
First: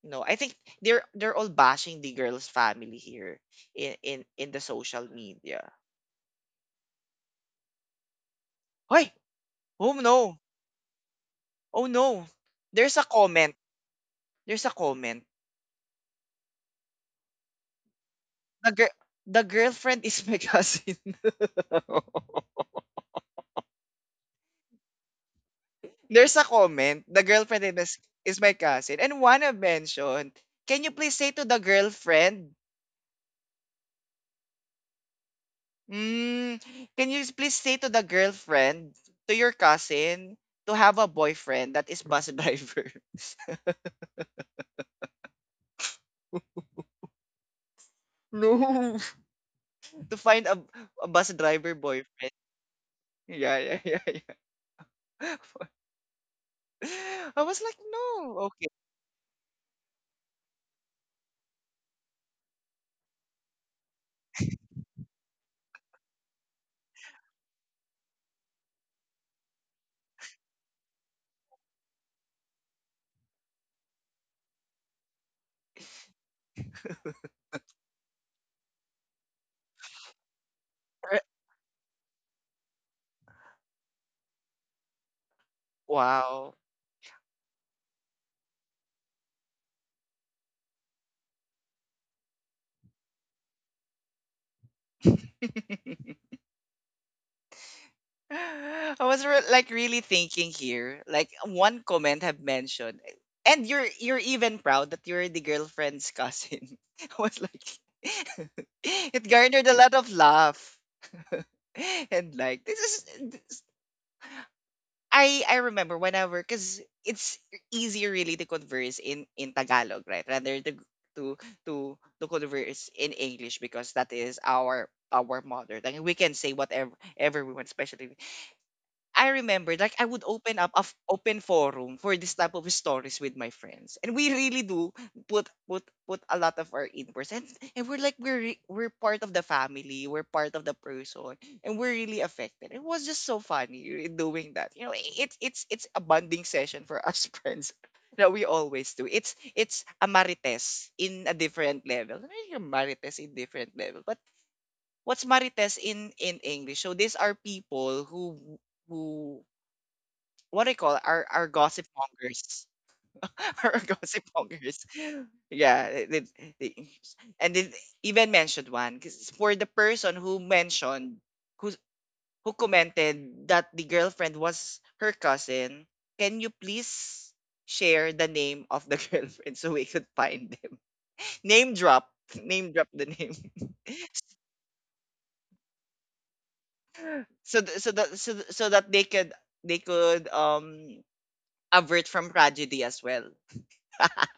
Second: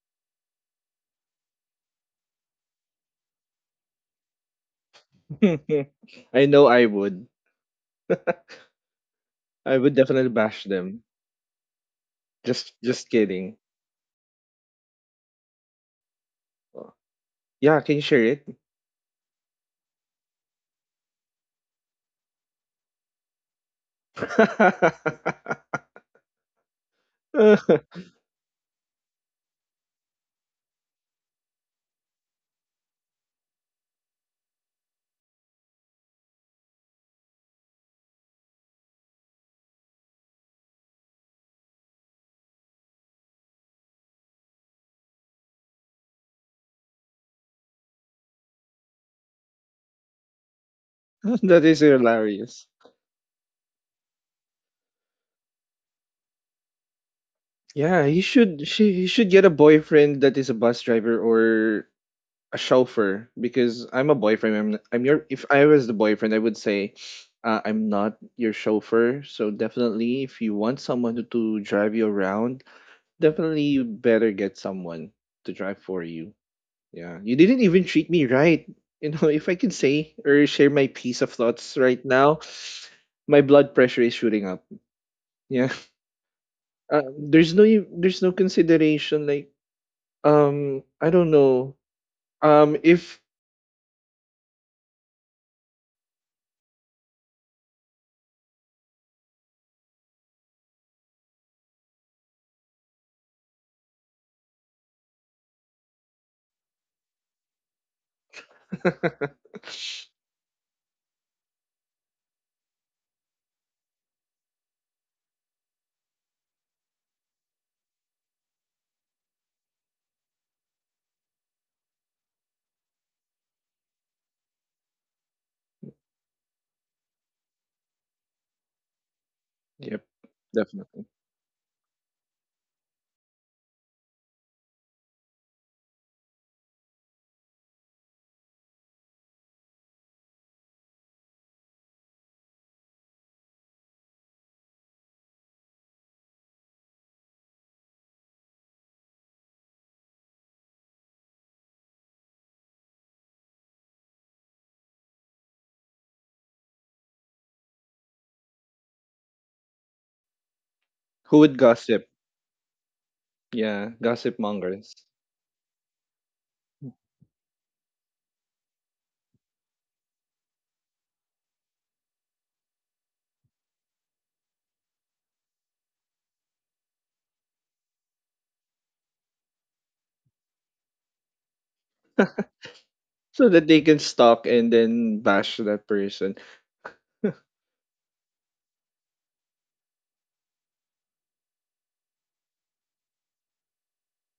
No, I think they're they're all bashing the girl's family here in in in the social media.
<laughs> I know I would.
Hey,
I
oh
would definitely
no,
bash them.
oh no.
Just
There's a
just
comment.
kidding.
There's a comment.
Yeah, can you share
The girl, the girlfriend is my <laughs> cousin. There's a comment. The girlfriend
it? <laughs>
is is my cousin, and Juana mentioned, can you please say to the girlfriend? Mm, can you please say to the girlfriend, to your cousin, to have a boyfriend that is bus driver? <laughs> No. To find a, a bus
<laughs> That
driver
is
boyfriend. <laughs>
hilarious.
Yeah, yeah, yeah, yeah. <laughs> I was like,
Yeah, he
no, okay,
should, she he should get a boyfriend that is a bus driver or a chauffeur, because I'm a boyfriend. I'm I'm your, if I was the boyfriend, I would say uh, I'm not your chauffeur. So definitely, if you want someone to, to drive you around, definitely you better get someone to drive for you. Yeah, you didn't even treat me right. You know, <laughs> if I can say or share my
re-
piece of thoughts right now, my blood pressure is shooting up. Yeah.
wow.
uh, there's no e- there's no consideration. Like um I don't know um if
<laughs> I was re- like really thinking here. Like one comment have mentioned, and you're you're even proud that you're the girlfriend's cousin. <laughs> I was like, <laughs> it
<laughs>
garnered a lot of laugh, and like this is I I remember whenever because it's easier really to converse in in Tagalog, right? Rather to to to to converse in English because that is our our mother tongue. We can say whatever ever we want, especially I remember, like, I
yep,
would open up a f-
definitely.
open forum for this type of stories with my friends, and we really do put put put a lot of our inputs, and, and we're like we're re- we're part of the family, we're part of the person, and we're really affected. It was just so funny doing that. You know, it's it's it's a bonding session for us <laughs> friends that we always do. It's it's a marites in a different level. I mean, you're marites in different level, but what's marites in in English? So these are people who who what do you call it? our
Who
our
would
gossip
gossip.
mongers, <laughs> our
Yeah,
gossip
gossip
mongers.
mongers.
Yeah, they, they, they- and they even mentioned one because for the person who mentioned who who commented that the girlfriend was her cousin. Can you please share the name of the <laughs> girlfriend so we could find them? <laughs> Name drop, name drop the name.
So that they can stalk and then bash that person.
<laughs> so th- so that so, th- so that they could they could um avert from tragedy as well. <laughs>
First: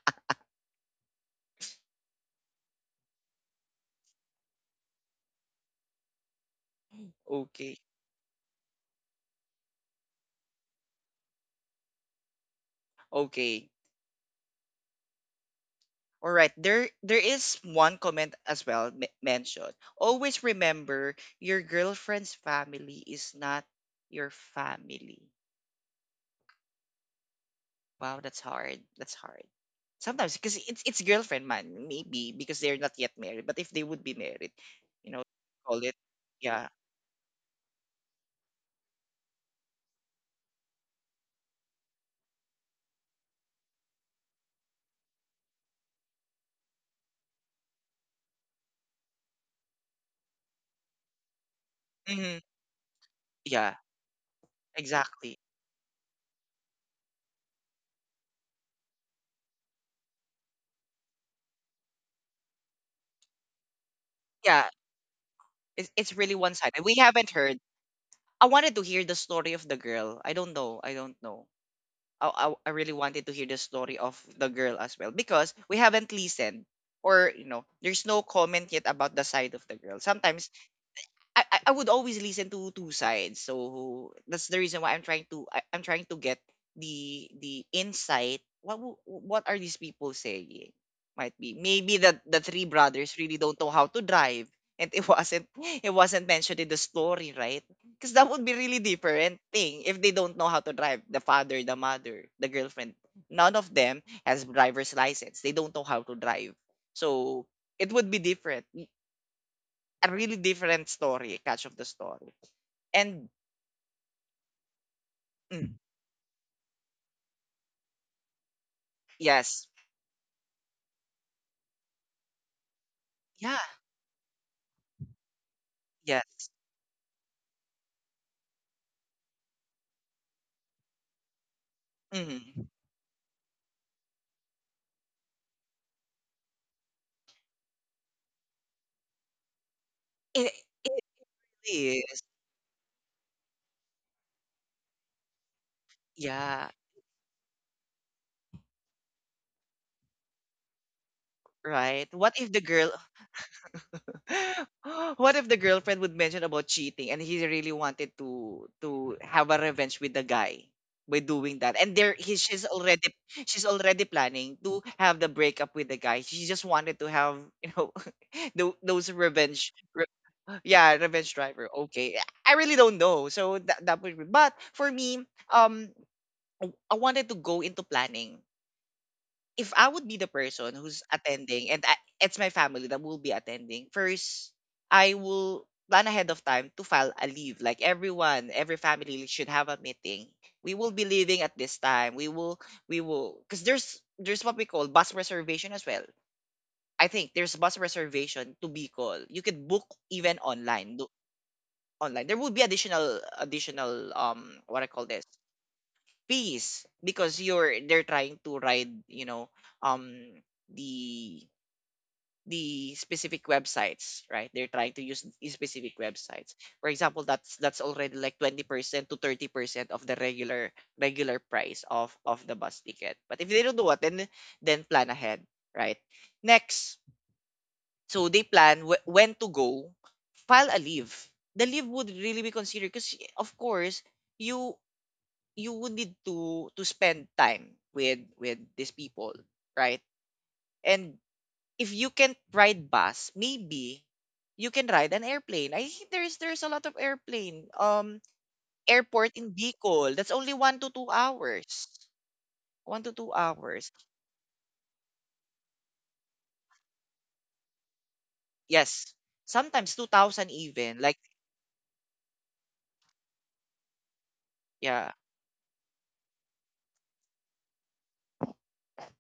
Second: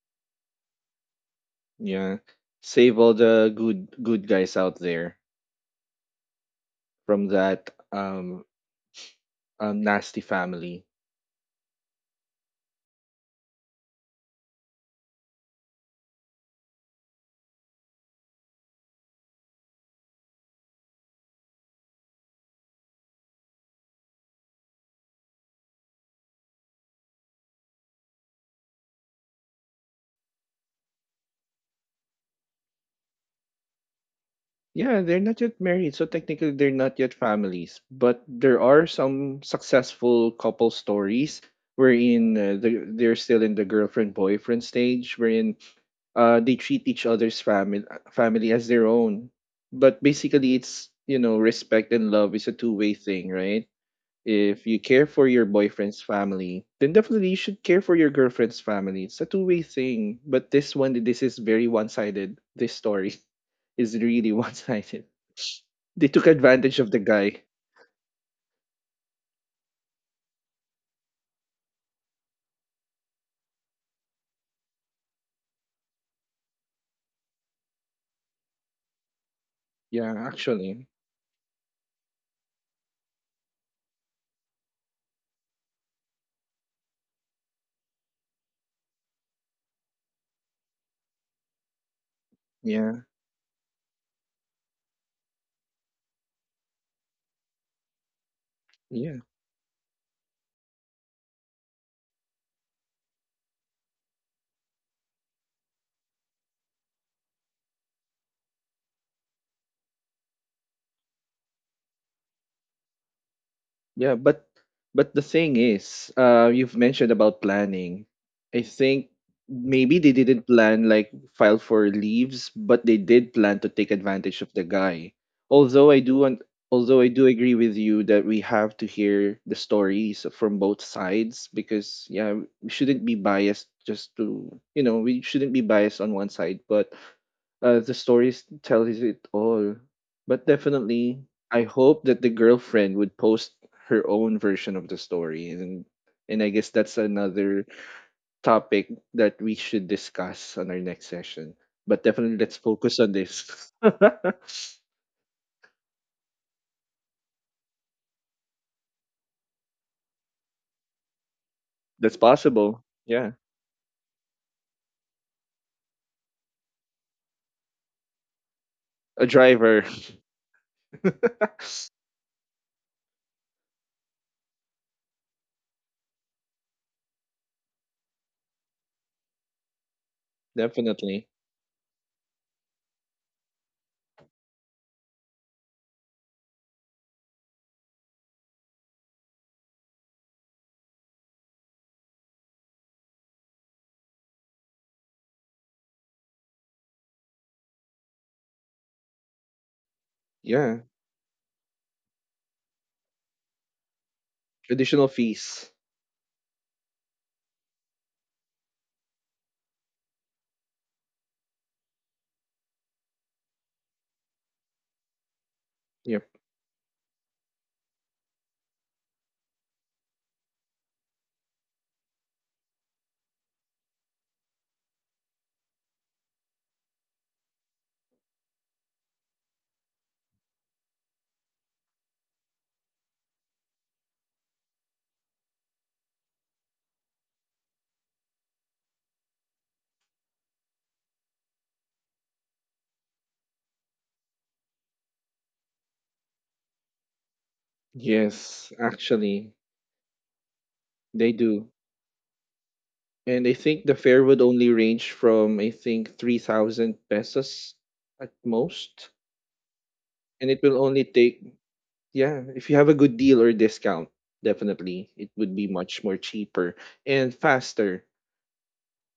Yeah, save all the good, good guys out there from that
Okay.
um, um nasty family.
Okay. All right, there there is one comment as well m- mentioned. Always remember your girlfriend's family is not your family. Wow, that's hard. That's hard. Sometimes because it's it's girlfriend man, maybe because they're not yet married. But if they would be married,
Yeah,
you
they're
know,
not yet
call it.
married, so technically
Yeah.
they're not yet families. But there are some successful couple stories wherein uh, the, they're still in the girlfriend boyfriend stage, wherein uh, they treat each other's family family as their own. But basically, it's, you know, respect and love
Hmm.
is a two way thing, right?
Yeah.
If you care for
Exactly.
your boyfriend's family, then definitely you should care for your girlfriend's family. It's a two way thing. But this one, this is very one sided. This story is really <laughs> one
Yeah.
sided.
It's
They
it's
took
really one
advantage
sided.
of
We
the
haven't
guy.
heard. I wanted to hear the story of the girl. I don't know. I don't know. I, I, I really wanted to hear the story of the girl as well because we haven't listened, or you know, there's no comment yet about the side of the girl
Yeah,
sometimes.
actually.
I, I I would always listen to two sides. So that's the reason why I'm trying to I, I'm trying to get the the insight. What wo- what are these people saying? Might be maybe that the three
Yeah.
brothers really don't know how to drive, and it <laughs> wasn't it wasn't mentioned in the story, right? Because that would be really
Yeah.
different thing if they don't know how to drive. The father, the mother, the girlfriend, none of them has driver's license. They don't know how to drive, so it would be different, a really different story, catch of the story. And
Yeah, but but the thing
mm,
is, uh, you've mentioned about planning. I think
yes,
maybe they didn't plan like file for leaves, but they did
yeah,
plan to take advantage of the guy. Although I do want,
yes,
although I do agree with you that we have to hear the stories from both sides, because yeah,
mm,
we shouldn't be biased just to you know, we shouldn't be biased on one side, but uh, the stories tells it all. But
it it
definitely, I
really
hope
is,
that the girlfriend would post her own version of the story, and and I
yeah,
guess that's another topic that we should discuss on our next session. But
right. What
definitely
if
let's
the girl,
focus on this.
<gasps> <laughs> what if the girlfriend would mention about cheating, and he really wanted to to have a revenge with the guy by doing that, and
<laughs>
there
That's
he, she's
possible.
already
Yeah.
she's already planning to have the breakup with the guy. She just wanted to have, you know, <laughs> tho- those
A
revenge.
driver.
Yeah,
<laughs>
Revenge Driver. Okay. I really don't know. So that that would be, but for me, um w- I wanted to go into planning. If I would be the person who's
Definitely.
attending and I, it's my family that will be attending, first I will plan ahead of time to file a leave. Like everyone, every family should have a meeting. We will be leaving at this time. We will we will because there's there's what we call bus reservation as well. I think there's bus reservation to be called. You could book even
Yeah.
online. Online there will be additional additional um what I call
Additional
this
fees.
fees because you're they're trying to ride, you know, um the the specific websites, right? They're trying to use the specific
Yep.
websites, for example. That's that's already like twenty percent to thirty percent of the regular regular price of of the bus ticket. But if they don't do what, then then plan ahead, right? Next, so they plan wh- when to go, file a leave. The leave would really be considered because of course you you would need to to spend time with with these people, right? And if you can't ride bus, maybe you can ride an airplane. I think there's there's a lot of airplane. Um,
Yes,
airport in
actually
Bicol. That's only one to two
they do.
hours. One to two
And I think
hours.
the fare would only range from I think three thousand pesos at
Yes,
most,
sometimes two thousand
and it will
even.
only
Like
take… Yeah, if you have a good deal or discount, definitely
yeah,
it would be much more cheaper and faster,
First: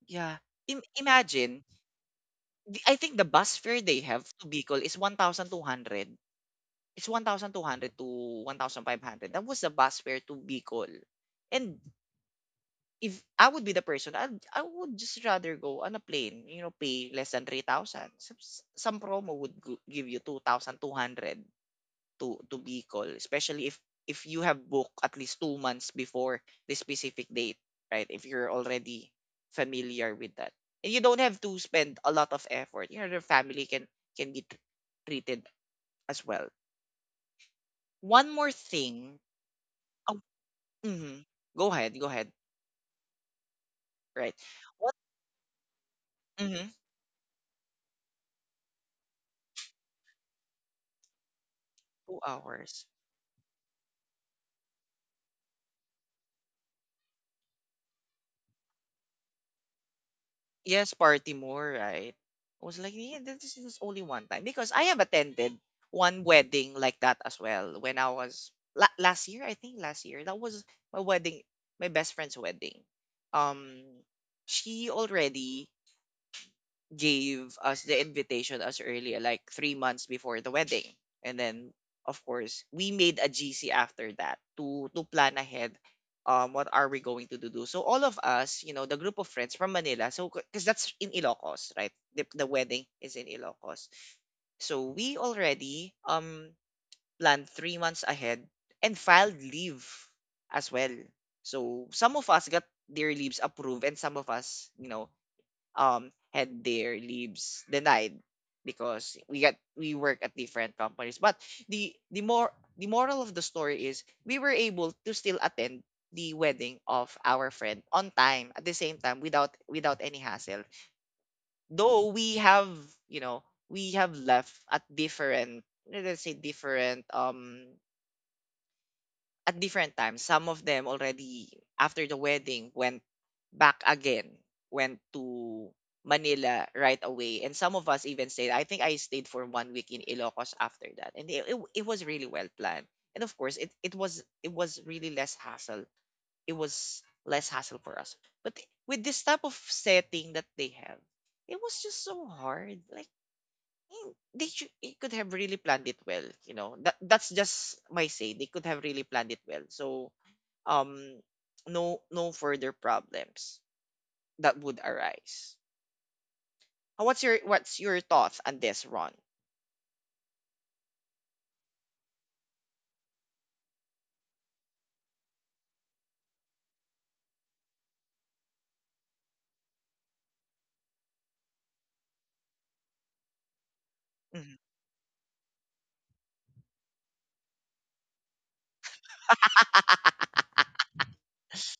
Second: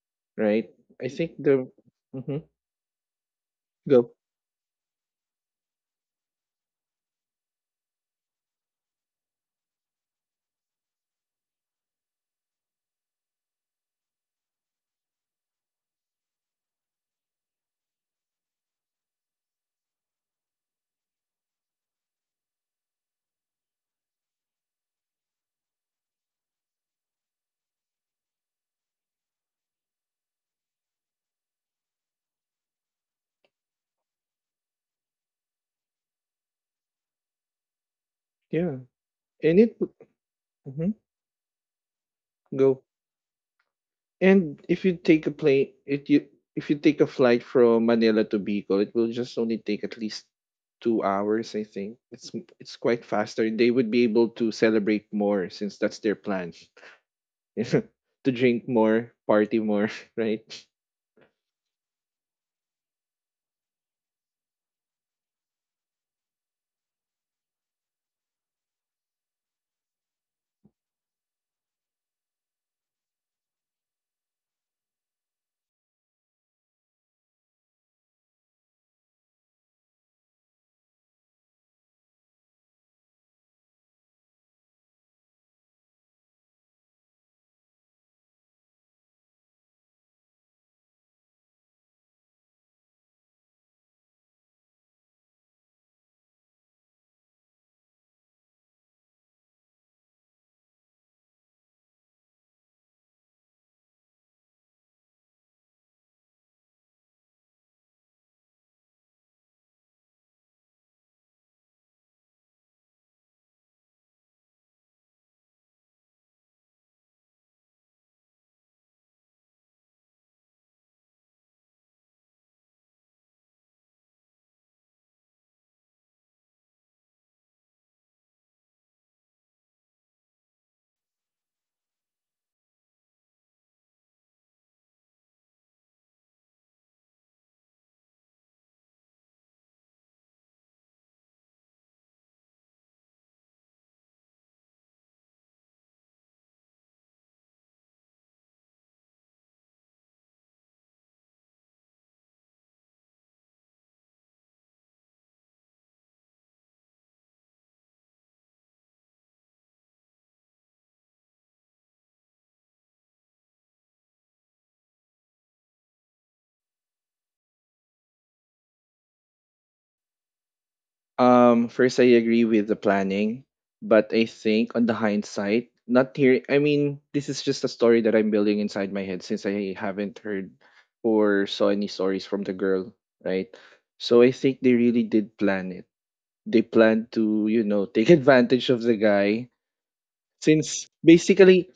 yeah.
right?
Im-
I think
imagine
the mhm,
the- I think the bus fare they
go
have to Bicol is one thousand two hundred. It's one thousand two hundred to one thousand five hundred. That was the bus fare to Bicol. And if I would be the person, I'd, I would just rather go on a plane, you know, pay less than three thousand. Some, some promo would go- give you two thousand two hundred to to Bicol, especially if if you have booked at least two months before the specific date, right? If you're already familiar with that, and you don't have to spend a lot of effort, you know, your family can can be tr- treated as well. One more
Yeah,
thing.
and it would…
Oh.
mhm,
Mhm. Go ahead, go ahead,
go
right?
And if
What?
you take a plane, it you if
Mhm.
you take a flight from Manila to Bicol, it will just only take at least two hours. I think
Two
it's m- it's
hours.
quite faster. They would be able to celebrate more since that's their plan <laughs> to drink more, party more, <laughs> right?
Yes, party more, right? I was like, yeah, this is only one time because I have attended one wedding like that as well when I was la- last year, I think last year. That was my wedding, my best friend's wedding. Um, she already gave us the invitation as early like three months before the wedding, and then of course we made a gc after that to to plan ahead, um what are we going to do so all of us, you know, the group of friends from manila, so because that's in ilocos, right? The, the wedding is in ilocos, so we already um planned three months ahead and filed leave as well. So some of us got their leaves approved, and some of us, you know, um had their leaves denied, because we got we work at different companies. But the the more the moral of the story is we were able to still attend the wedding of our friend on time at the same time without without any hassle. Though we have, you know, we have left at different, let's say different, um at different times. Some of them already after the wedding went back again, went to Manila right away. And some of us even stayed. I think I stayed for one week in Ilocos after that. And it, it, it was really well planned. And of course, it, it was it was really less hassle. It was less hassle for us. But with this type of setting that they have, it was just so hard. Like eh, they should, it could have really planned it well. You know, that that's just my say. They could have really planned it well. So um no no further problems that would arise. Uh, What's your what's your thoughts on this, Ron?
Um, first, I agree with the planning, but I think on the hindsight, not here. I mean, this is just a story that I'm building inside my head since I haven't heard or saw any stories from the girl, right? So I
Hmm.
think they really did plan it. They planned to, you know, take advantage of the guy since basically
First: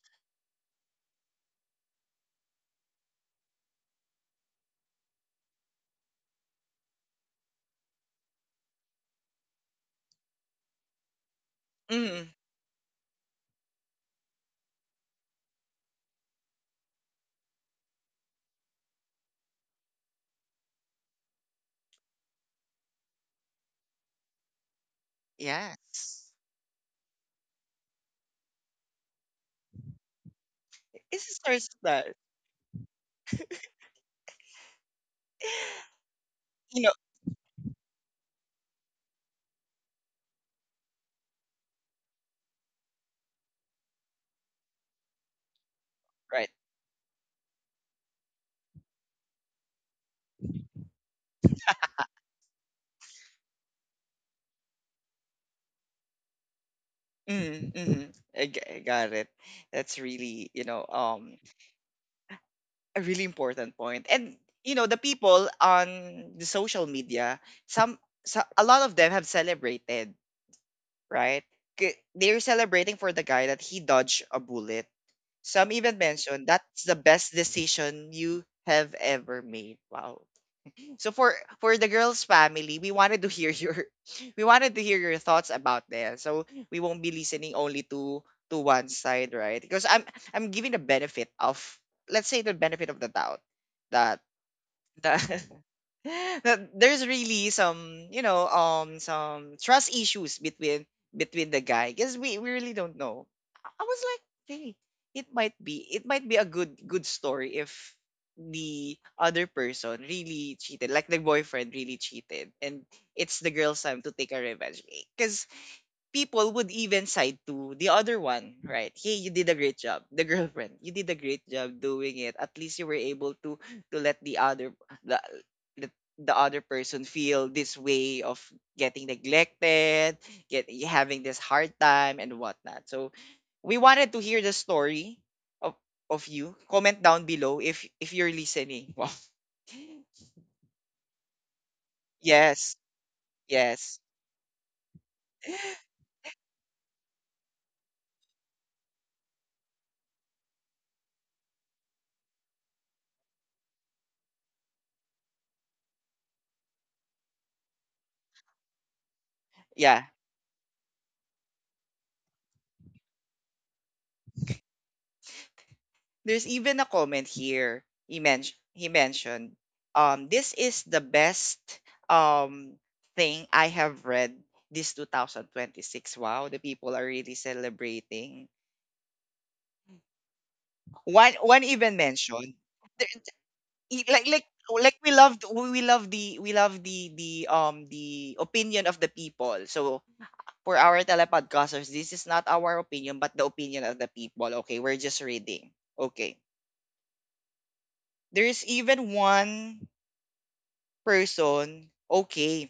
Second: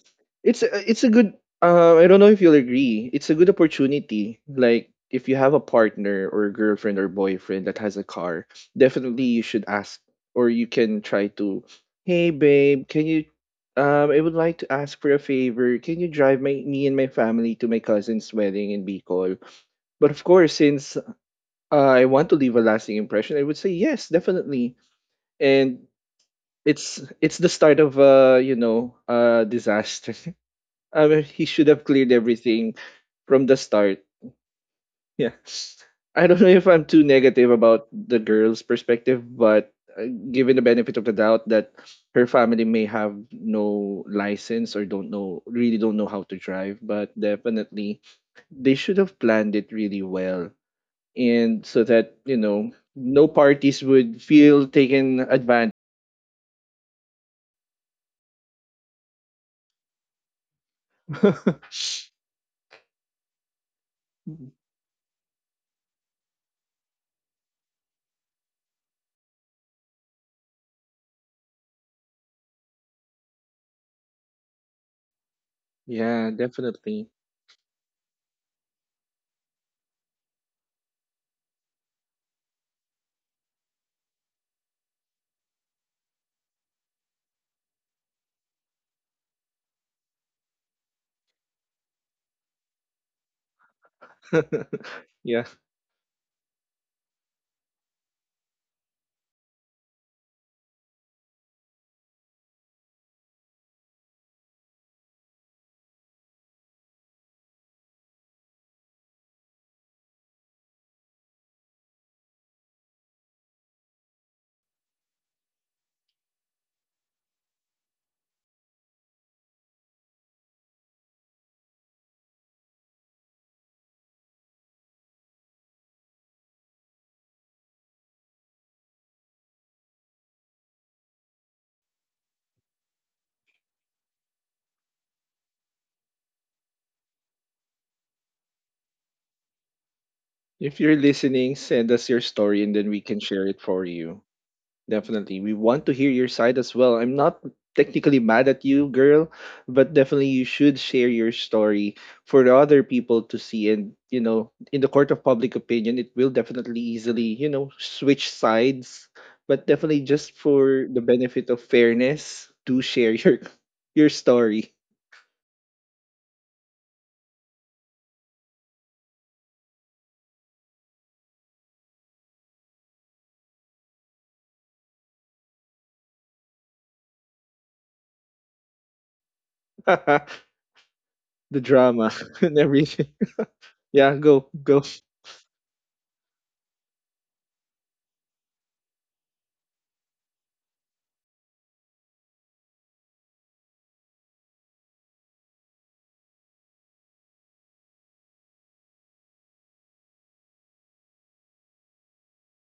it's a, it's a good uh, I don't know if you'll agree. It's a good opportunity. Like if you have a partner or a girlfriend or boyfriend that has a car, definitely you should ask or you can try to, "Hey
Hmm.
babe, can you um I would like to ask for a favor. Can you drive my me and my family to my cousin's wedding in Bicol?" But of course, since uh, I want to leave a lasting impression, I would say yes, definitely. And
Yes.
it's it's the start of uh, you know, uh disaster. <laughs> I mean,
It's
he
a
should have cleared
that.
everything from the start. Yeah.
<laughs>
I don't know if
You
I'm
know.
too negative about the girl's perspective, but uh, given the benefit of the doubt that her family may have no license or don't know, really don't know how to
Right.
drive, but definitely they should have planned it really well. And so that, you know, no parties would feel taken advantage.
Mm, mm. I, g- I got it. That's really, you know, um,
<laughs>
a really important point. And you know, the people on the social media, some, so, a lot of them have celebrated, right? K- They're celebrating for the guy that he dodged a bullet. Some even
Yeah,
mentioned that's the
definitely.
best decision you have ever made. Wow, so for for the girls' family, we wanted to hear your <laughs> we wanted to hear your thoughts about this. So we won't be listening only to to one side, right? Because I'm I'm giving the benefit of, let's say, the benefit of the doubt that
<laughs>
that <laughs>
Yeah.
that there's really some, you know, um some trust issues between between the guy, because we, we really don't know. i I was like, hey, it might be it might be a good good story if the other person really cheated, like the boyfriend really cheated, and it's the girl's time to take a revenge, because people would even side to the other one, right? Hey, you did a great job. The girlfriend, you did a great job doing it. At least you were able to to let the other the the, the other person feel this way of getting neglected, get having this hard time and whatnot. So we wanted to hear the story of of you. Comment down below if if you're listening. <laughs> Wow.
If you're listening, send us your story and
Yes.
then we can share it for
Yes.
you. Definitely. We want to hear your side as well. I'm not technically mad at you, girl, but definitely you should share your story for the other people to see. And, you know, in the court of public opinion, it will definitely easily, you know, switch sides. But definitely
Yeah.
just for the benefit of fairness, do share your <laughs> your story.
There's even a comment here. He mentioned he mentioned, um this is the best um thing I have read this twenty twenty-six. Wow, the people are really celebrating.
<laughs> The
One one even
drama <laughs> and
mentioned,
everything.
there- i-
Yeah,
like
go,
like
go.
like we love we love the we love the the um the opinion of the people. So for our telepodcasters, this is not our opinion but the opinion of the people. Okay, we're just reading. Okay. There's even one person, okay.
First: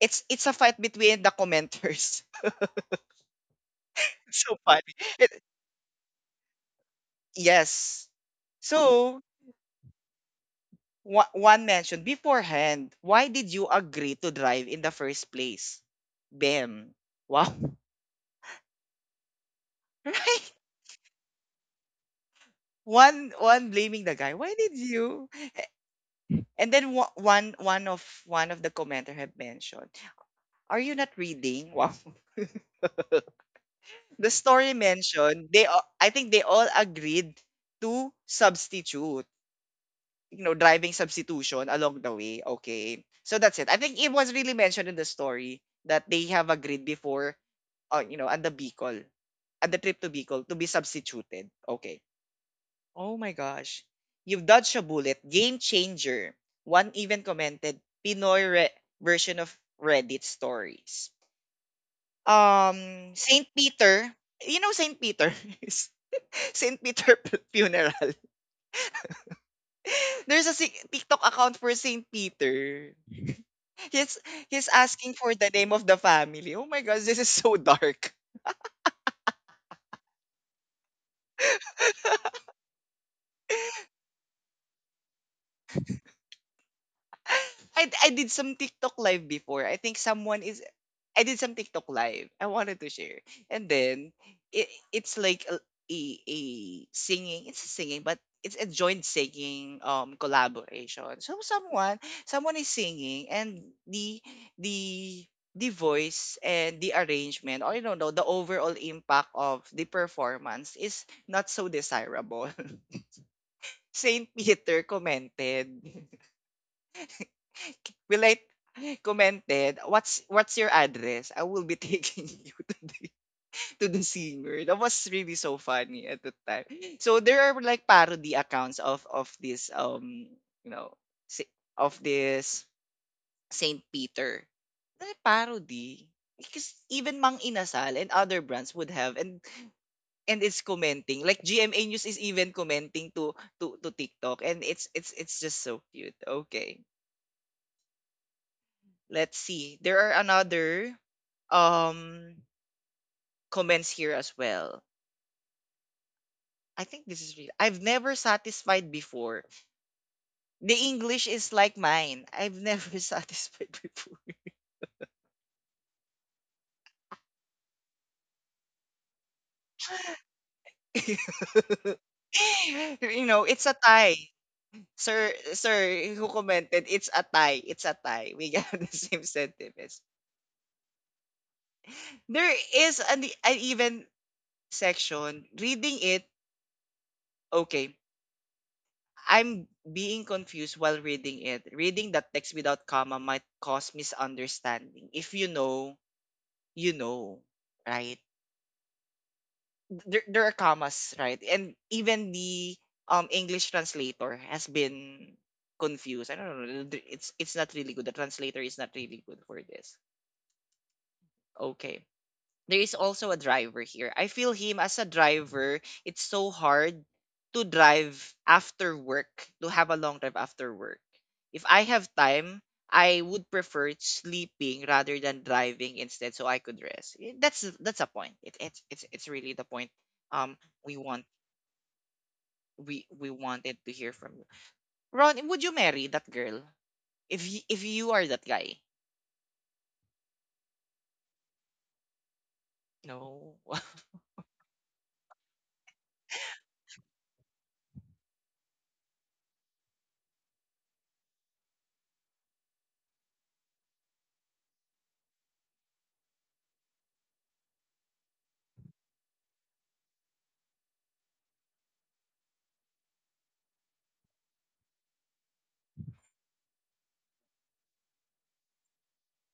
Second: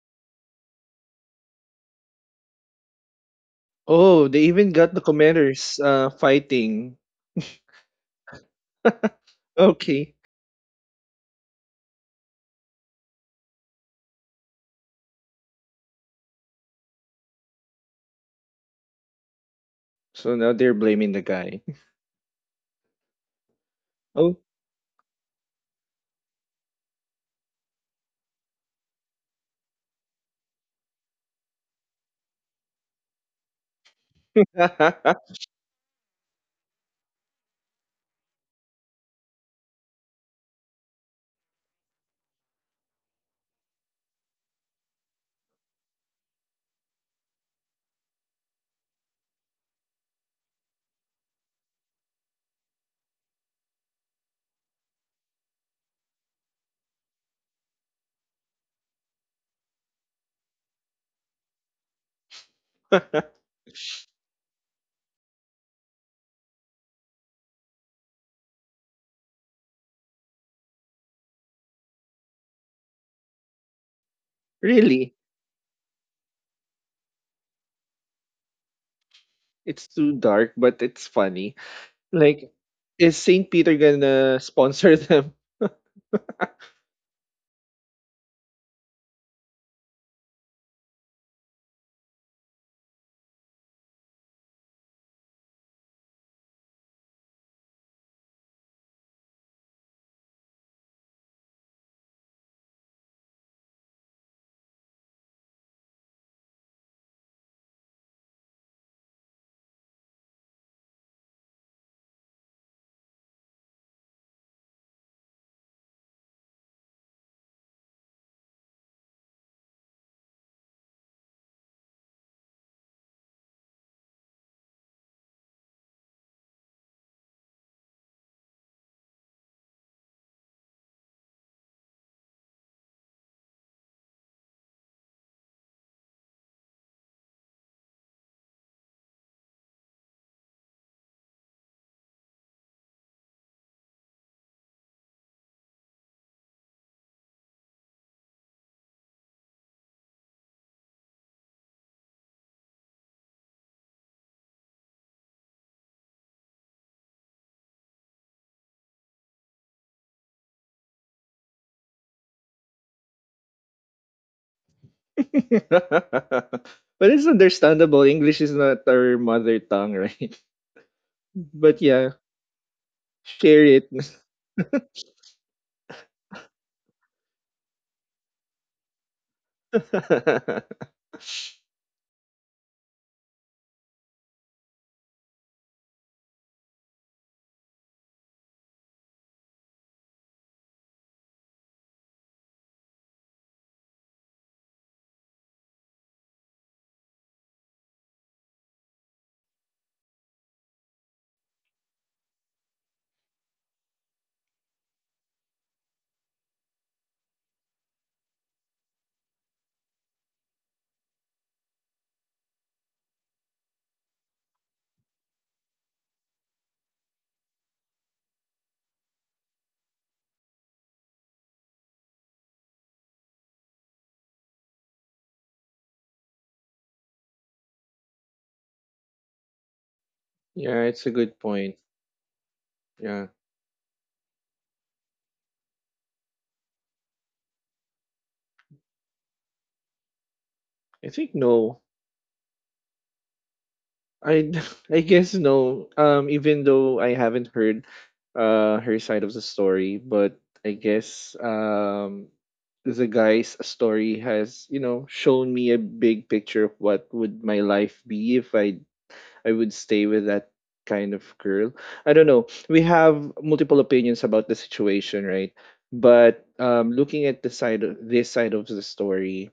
It's it's a fight between the commenters. <laughs>
Oh, they
So
even
funny.
got the
It-
commanders uh fighting.
yes. So,
Okay.
wa- one mentioned beforehand, why did you agree to drive in the first place? Bam. Wow. <laughs>
So
Right?
now they're blaming the guy. <laughs>
One one blaming the guy.
Oh.
Why did you? And then wa- one one of one of the commenter had mentioned, "Are you not reading?" Wow. <laughs> The story
<laughs>
mentioned, they all- I think they all agreed to substitute, you know, driving substitution along the way. Okay. So that's it. I think it was really mentioned in the story that they have agreed before, uh, you know, and the Bicol, at the trip to Bicol to be substituted. Okay. Oh my gosh. You've dodged a bullet. Game changer. One even commented Pinoy re- version of Reddit stories. Um, Saint Peter. You know Saint Peter? <laughs> Saint Peter <laughs> Funeral. <laughs> There's a si- TikTok account for Saint Peter. he's he's asking
Really?
for the name of the family. Oh my gosh, this is so dark.
It's too dark, but it's funny. Like, is Saint Peter gonna sponsor them? <laughs> But
<laughs> I I did some TikTok live before. I think someone is I did some TikTok live. I wanted to share. And then it it's like a a, a singing. It's a singing, but it's a joint singing um collaboration. So someone someone is singing and the the the voice and the arrangement, or I don't know, the overall impact of the performance is not so desirable. Saint Peter commented, <laughs> will I commented, what's what's your address? I will be taking <laughs> you to the, to the singer. That was really so funny at the time. So there are like parody accounts of of this um you know si- of this Saint Peter. They're parody because even Mang Inasal and other brands would have and and it's commenting like G M A News is even commenting to to to TikTok, and it's it's it's just so cute. Okay. Let's see. There are another um comments here as well. I think this is real. I've never satisfied before. The English is like mine. I've never <laughs> satisfied before.
it's understandable. English is not our mother tongue, right? <laughs> But
<laughs>
yeah,
<laughs> You know, it's
share
a
it.
tie. Sir, sir, who commented, it's a tie. It's a tie. We have the <laughs> same sentiments.
<laughs>
There is an, an even section. Reading it, okay. I'm being confused while reading it. Reading that text without comma might cause misunderstanding. If you know, you know, right? There, there are commas, right? And even the um English translator has been confused. I don't know. th- It's it's not really good. The translator is not really good for this. Okay. There is also a driver here. I feel him as a driver, it's so hard to drive after work, to have a long drive after work. If I have time, I would prefer sleeping rather than driving instead so I could rest. Eh, That's that's a point. It, it's it's it's really the point. um
Yeah,
we
it's a
want
good point.
we
Yeah.
we wanted to hear from you. Ron, would you marry that girl if y- if you are that guy?
I think no.
No. <laughs>
I <laughs> I guess no. Um, even though I haven't heard uh her side of the story, but I guess um the guy's story has, you know, shown me a big picture of what would my life be if I I would stay with that kind of girl. I don't know. We have multiple opinions about the situation, right? But um looking at the side of this side of the story,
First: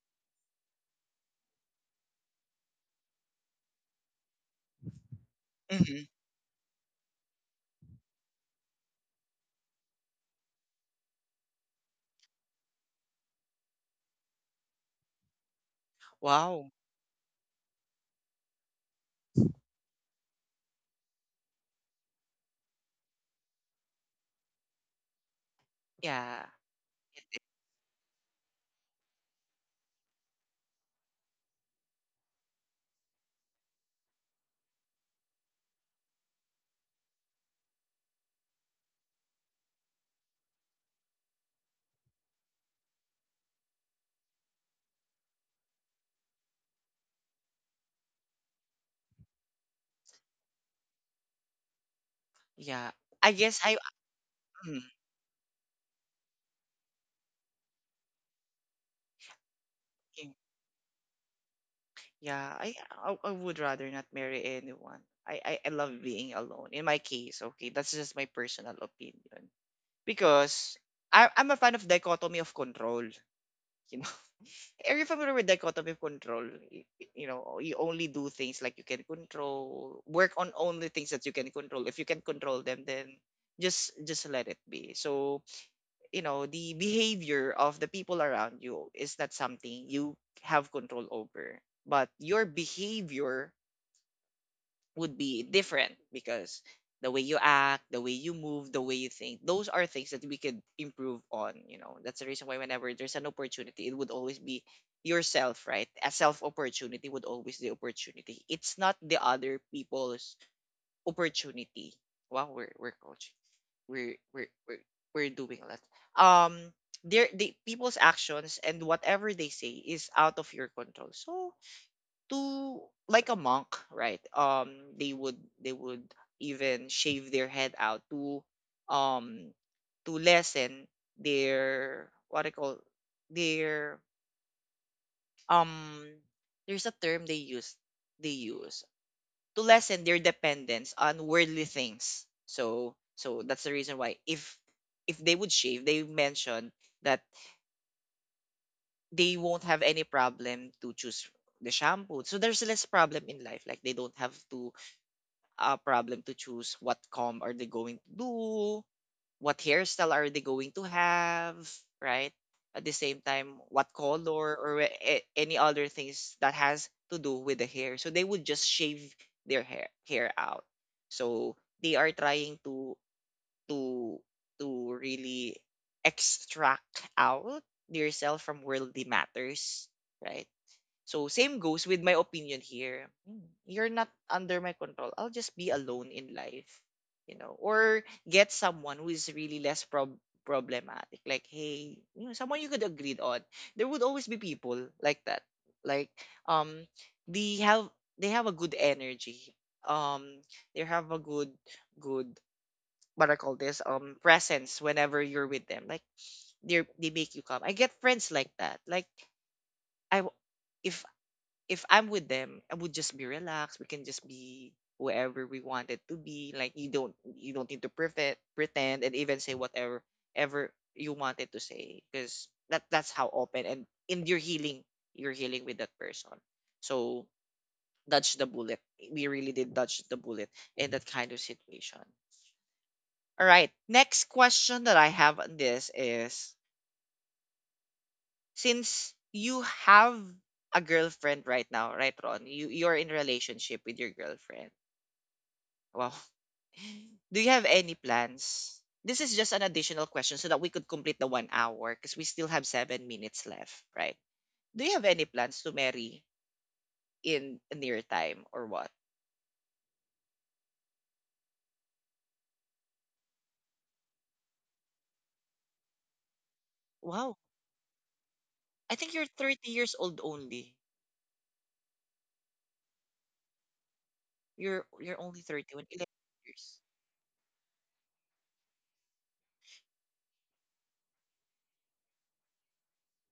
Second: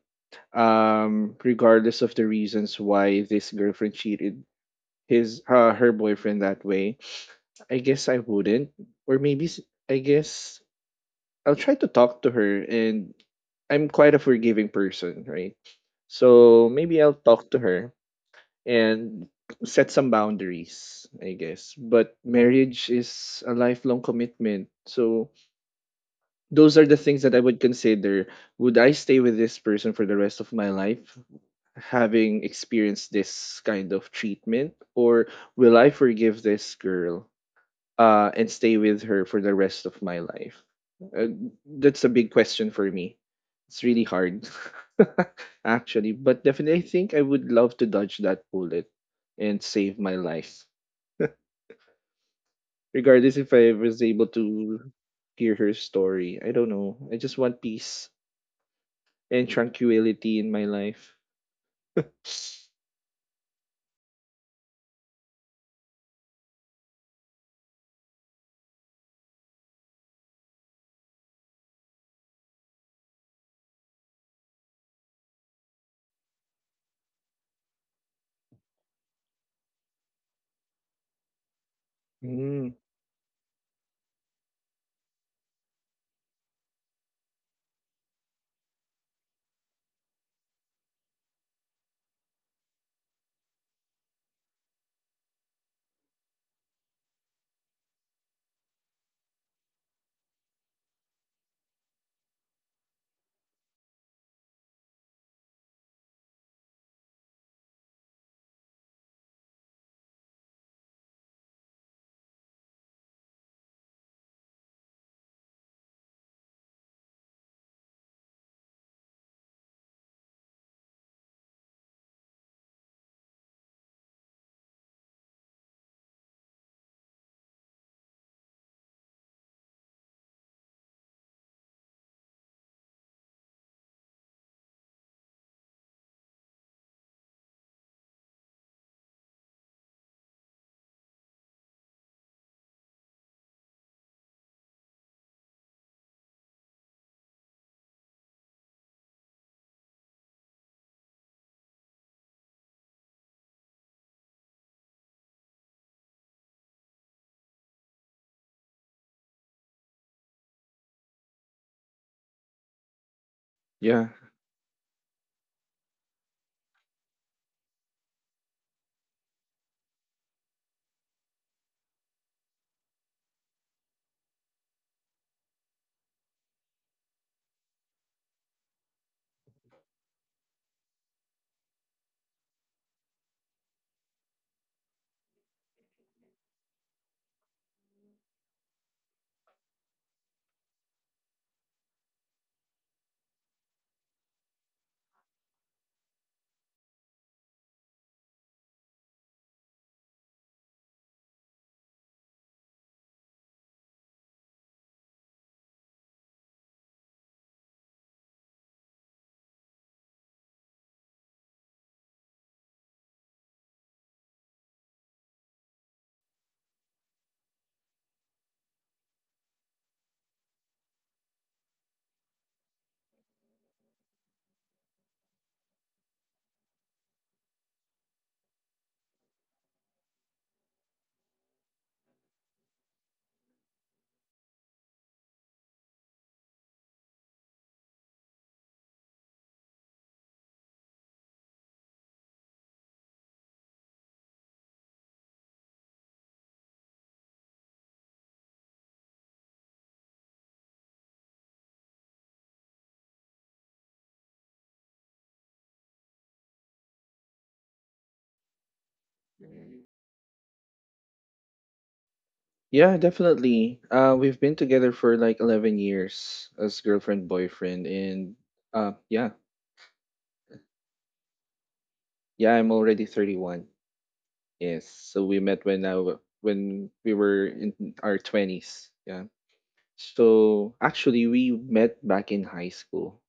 um regardless of the reasons why this girlfriend cheated his uh, her
Mhm.
boyfriend that way, I guess I wouldn't. Or maybe s- I guess I'll try to talk to her, and I'm quite a forgiving person, right? So
Wow.
maybe I'll talk to her and set some boundaries, I guess. But marriage is a lifelong commitment. So
Yeah.
those are the things that I would consider. Would I stay with this person for the rest of my life, having experienced this kind of treatment? Or will I forgive this girl uh, and stay with her for the rest of my life? Uh, that's a big question for me. It's really hard, <laughs> actually. But definitely, I think I would love to dodge that bullet and save my life,
Yeah. I
regardless
guess
if
I
I was able
Mm,
to hear her story. I don't know. I just want peace and
y-
tranquility in my life.
yeah, I, I I would rather not marry anyone. I, I I love being alone. In my case, okay, that's just my personal opinion because I I'm a fan of dichotomy of control. <laughs> You know, are you familiar with dichotomy of control? Y- y- You know, you only do things like you can control. Work on only things that you can control. If you can control
Mm,
them, then just just let it be. So you know the behavior of the people around you is not something you have control over, but your behavior would be different, because the way you act, the way you move, the way you think, those are things that we could improve on. You know that's the reason why whenever there's an opportunity, it would always be yourself, right? A self opportunity would always be opportunity. It's not the other people's opportunity. Wow, we're, we're coaching, we're we're we're, we're doing that, um their the people's actions, and whatever they say is out of your control. So to, like, a monk, right? Um they would they would even shave their head out to um to lessen their what I call their um there's a term they use they use to lessen their dependence on worldly things. So so that's the reason why if if they would shave, they mentioned that they won't have any problem to choose the shampoo. So there's less problem in life. Like they don't have to a problem to choose what comb are they going to do, what hairstyle are they going to have, right? At the same time, what
yeah.
color or a- a- any other things that has to do with the hair. So they would just shave their hair hair out. So they are trying to to to really extract out their self from worldly matters, right? So same goes with my opinion here. Mm. You're not under my control. I'll just be alone in life, you know, or get someone who is really less prob- problematic. Like, hey, you know, someone you could agree on. There would always be people like that. Like, um, they have they have a good energy. Um, they have a good good what I call this um presence whenever you're with them. Like they are they make you calm. I get friends like that. Like I w- if if I'm with them, I would just be relaxed. We can just be wherever we wanted to be. Like you don't you don't need to pretend pretend and even say whatever ever you wanted to say, because that that's how open and in your healing you're healing with that person. So dodge the bullet. We really did dodge the bullet in that kind of situation. All right. Next question that I have on this is since you have a girlfriend right now, right, Ron? You you're in relationship with your girlfriend. Wow. <laughs> Do you have any plans? This is just an additional question so that we could complete the one hour because we still have seven minutes left, right? Do you have any plans to marry in a near time or what?
Yeah, definitely. Uh, we've been together for like eleven years as girlfriend
Wow.
boyfriend and
I
uh
think you're
yeah.
thirty years old only.
Yeah, I'm already thirty-one.
You're
Yes.
you're
So
only
we met
thirty-one,
when I
eleven
w-
years.
when we were in our twenties. Yeah. So actually we met back in high school.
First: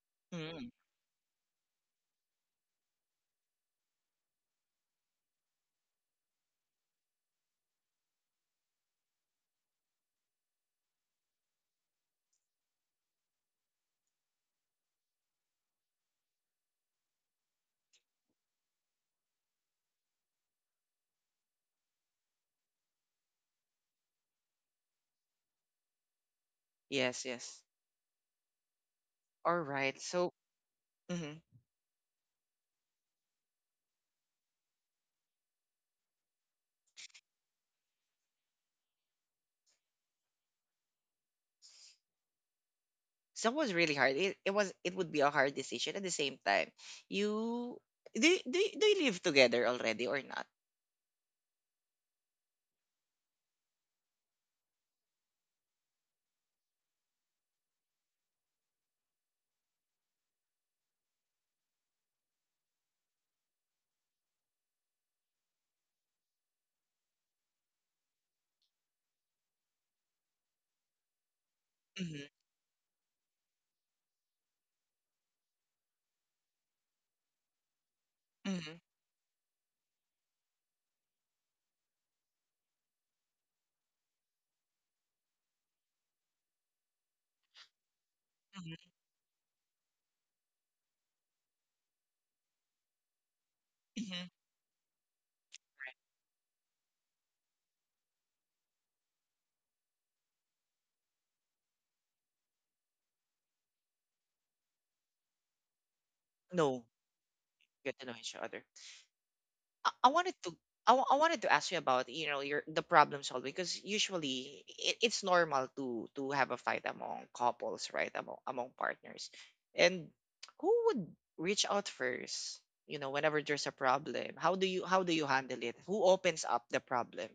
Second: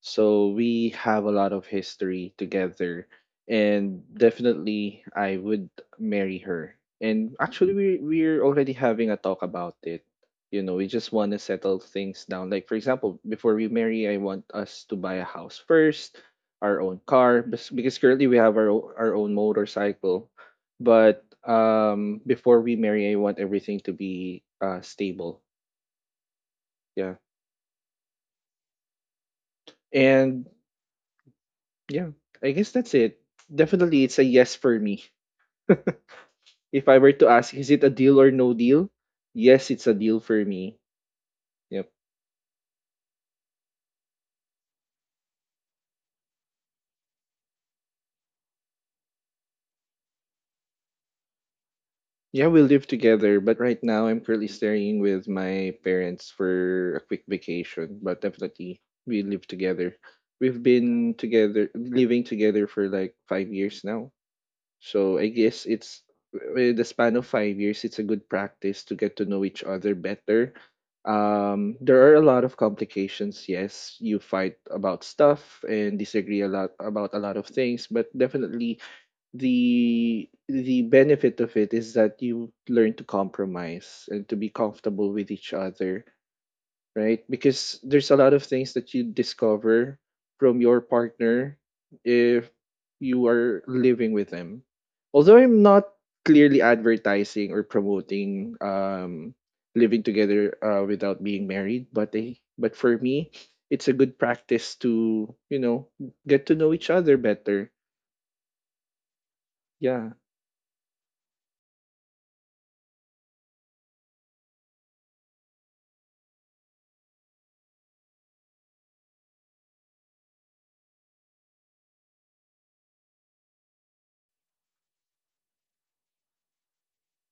So
Mm.
we have a lot of history together. And definitely, I would marry her. And actually, we, we're already having a talk about it. You know, we just want to settle things down. Like, for example, before we marry, I want us to buy a house first, our own car, bes- because currently we have our, o- our own motorcycle. But um, before we marry, I want everything to be uh, stable. Yeah.
Yes, yes. All right. So,
And
mhm.
yeah, I guess that's it. Definitely, it's a yes for me. If I were to ask, is it a deal or no deal? Yes, it's a deal for me. Yep.
So it was really hard. It, it was it would be a hard decision at the same time. You do, you- do, you- do you live together already or not?
Yeah, we live together, but right now I'm currently staying with my parents for a quick vacation. But definitely, we live together. We've been together, living together for like five years now. So I guess it's in the span of five years, it's a good practice to get to know each other better. Um, there are
Mm-hmm.
a lot of complications. Yes, you fight about stuff and disagree a lot about a lot of things, but
Mm-hmm.
definitely the the benefit of it is that you learn to compromise and to be comfortable with each other, right? Because there's a lot of things that you discover from your partner if you are living
Mhm.
with them. Although I'm not clearly advertising or promoting um, living together uh, without being married, but they, but for me, it's a good practice to, you know, get to know
No,
each other better.
get to know each other. I, I
Yeah.
wanted to I, wa- I wanted to ask you about you know your the problem solving because usually it, it's normal to to have a fight among couples, right, among among partners. And who would reach out first, you know, whenever there's a problem? How do you how do you handle it? Who opens up the problem?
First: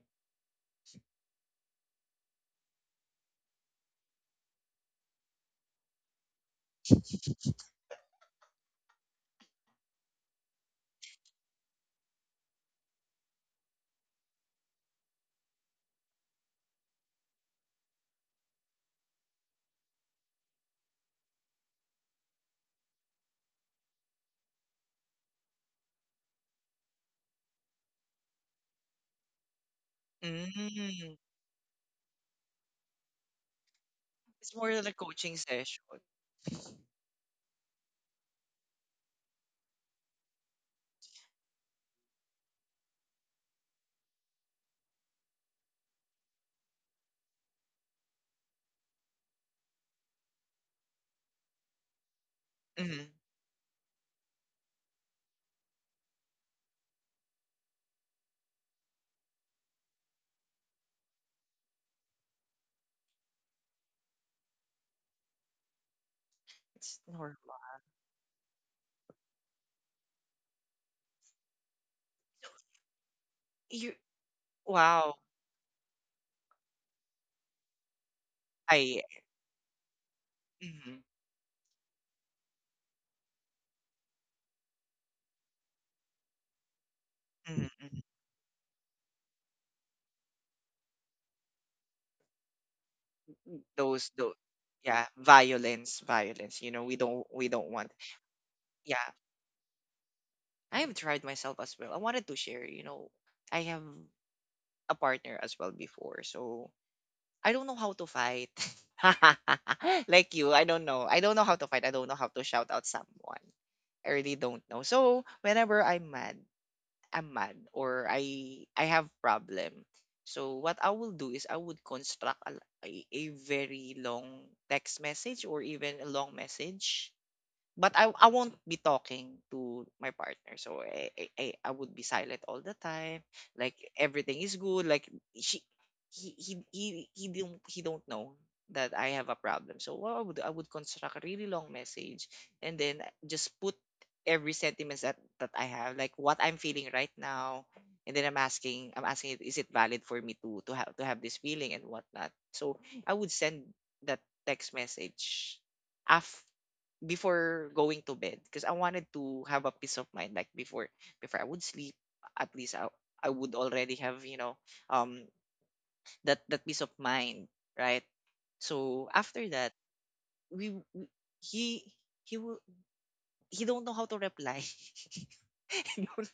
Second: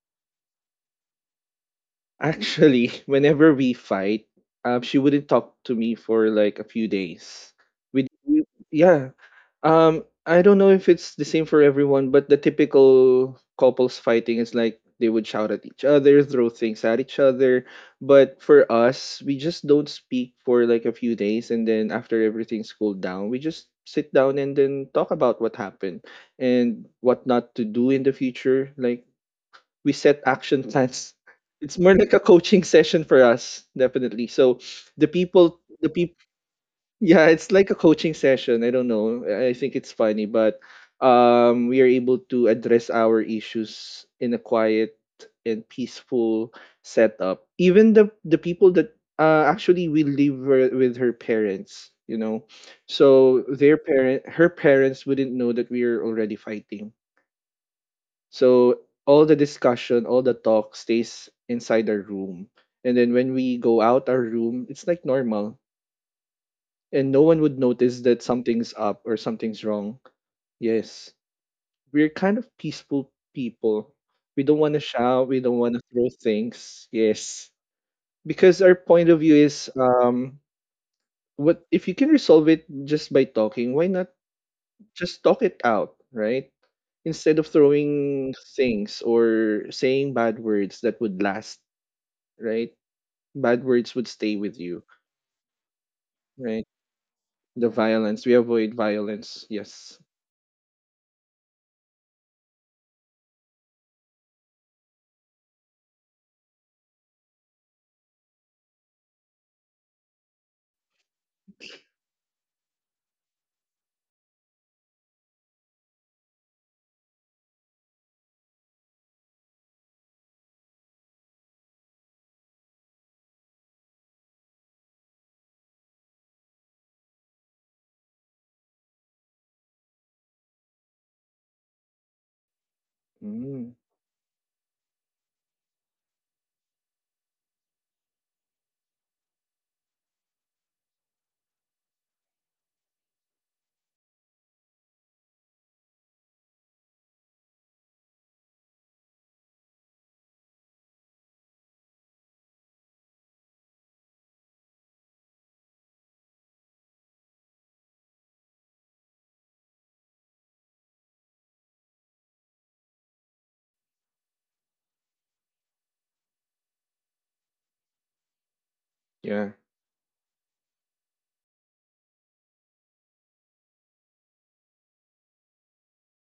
Actually, <laughs> whenever we fight, um, she wouldn't talk to me for like a few days. We, we yeah. Um, I don't know if it's the same for everyone, but the typical couples fighting is like they would shout at each other, throw things at each other. But for us, we just don't speak for like a few days, and then after everything's cooled down, we just sit down and then talk about what happened and what not to do in the future. Like, we set action plans.
Mm
It's more like a coaching session for us, definitely.
It's
So
more than a
the
coaching
people,
session.
the people, yeah, it's like a coaching session. I don't know. I I think it's funny, but um, we are able to address our issues in a quiet and peaceful setup. Even the the people that uh, actually we live wi- with her parents, you know,
Hmm
so their parent, her parents wouldn't know that we are already fighting, so all the discussion, all the talk stays inside our room. And then when we go out our room, it's like normal.
It's
And no
normal.
one would notice that something's up or something's wrong. Yes. We're kind of peaceful
You
people. We don't want to
wow,
shout. We don't want to throw things. Yes. Because our
I,
point of view is, um,
mhm,
what if you can resolve it just by talking, why not just talk it out, right? Instead of
mhm, mhm.
throwing things or saying bad words that would last, right? Bad words would
those those
stay with you,
yeah, violence violence
right?
you know, we don't we
The
don't want.
violence, we avoid
Yeah,
violence. Yes.
I have tried myself as well. I wanted to share, you know, I have a partner as well before. So I don't know how to fight. <laughs> Like you, I don't know, i don't know how to fight. I don't know how to shout out someone. I really don't know. So whenever I'm mad, I'm mad or I I have problem. So what I will do is I would construct a, a, a very long text message or even a long message, but I I won't be talking to my partner. So I, I I I would be silent all the time. Like
Mm,
everything is good. Like she he he he he don't he don't know that I have a problem. So what I would I would construct a really long message and then just put every sentiments that that I have, like what I'm feeling right now. And then I'm asking, I'm asking, it, is it valid for me to to have to have this feeling and whatnot? So I would send that text message af before going to bed because I wanted to have a peace of mind. Like before before I would sleep, at least I, I would already have, you know, um that that peace of mind, right? So after
yeah.
that, we, we he he will he don't know how to reply. <laughs> <laughs> You don't,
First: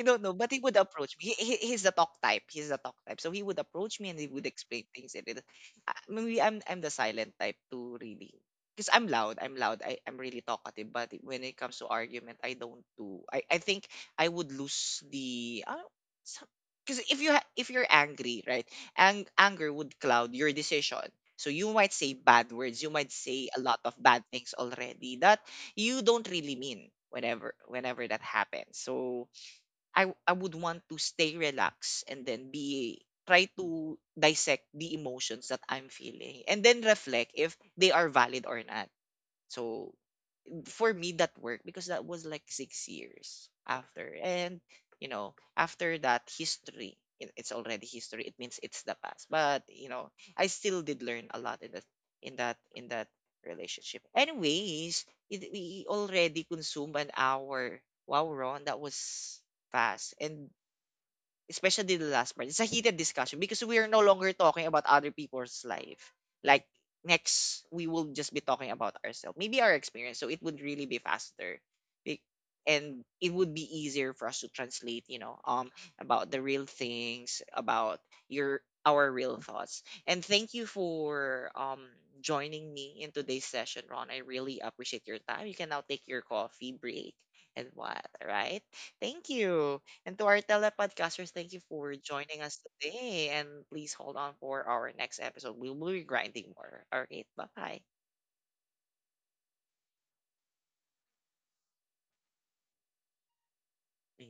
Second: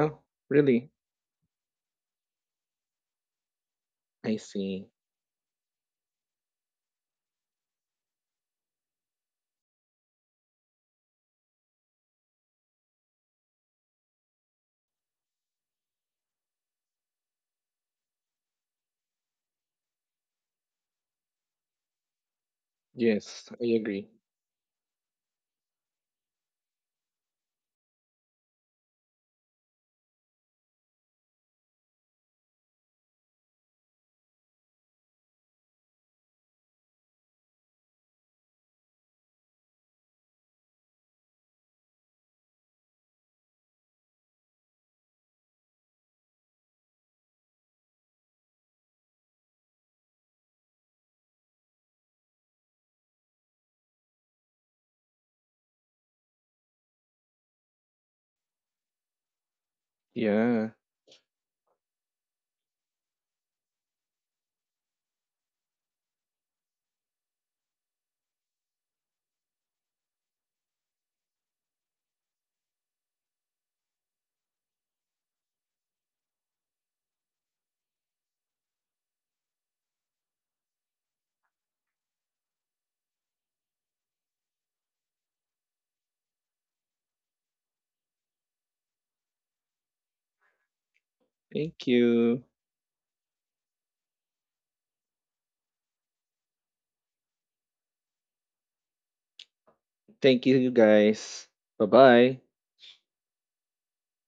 you don't know, but he would
really?
approach me. He, he- he's the talk type. He's the talk type. So he would approach me and he
I
would explain
see.
things. And it, uh, maybe I'm I'm the silent type too, really, because I'm loud. I'm loud. I I'm really talkative. But when it comes to argument, I don't do. I I think I would lose the. Because if you ha- if you're angry, right, ang- anger would cloud your decision. So you might say bad words. You might say
Yes,
a
I
lot of
agree.
bad things already that you don't really mean. Whenever whenever that happens, so i w- I would want to stay relaxed and then be try to dissect the emotions that I'm feeling and then reflect if they are valid or not. So for me that worked, because that was like six years after. And you know, after that history, it- it's already history. It means it's the past. But you know, I still did learn a lot in that, in that in that relationship. Anyways, it, we already consumed an hour. Wow, Ron, that was fast. And
Yeah.
especially the last part, it's a heated discussion because we are no longer talking about other people's life. Like next, we will just be talking about ourselves, maybe our experience. So it would really be faster. Be- and it would be easier for us to translate. You know, um, about the real things, about your our real thoughts. And thank you for um joining me in today's session, Ron. I really appreciate your time. You can now take your coffee break and what, right? Thank you. And to our telepodcasters, thank you
Thank
for joining
you.
us today. And please hold on for our next episode. We will be grinding more. All right. Bye
Thank you, guys. Bye bye.
bye.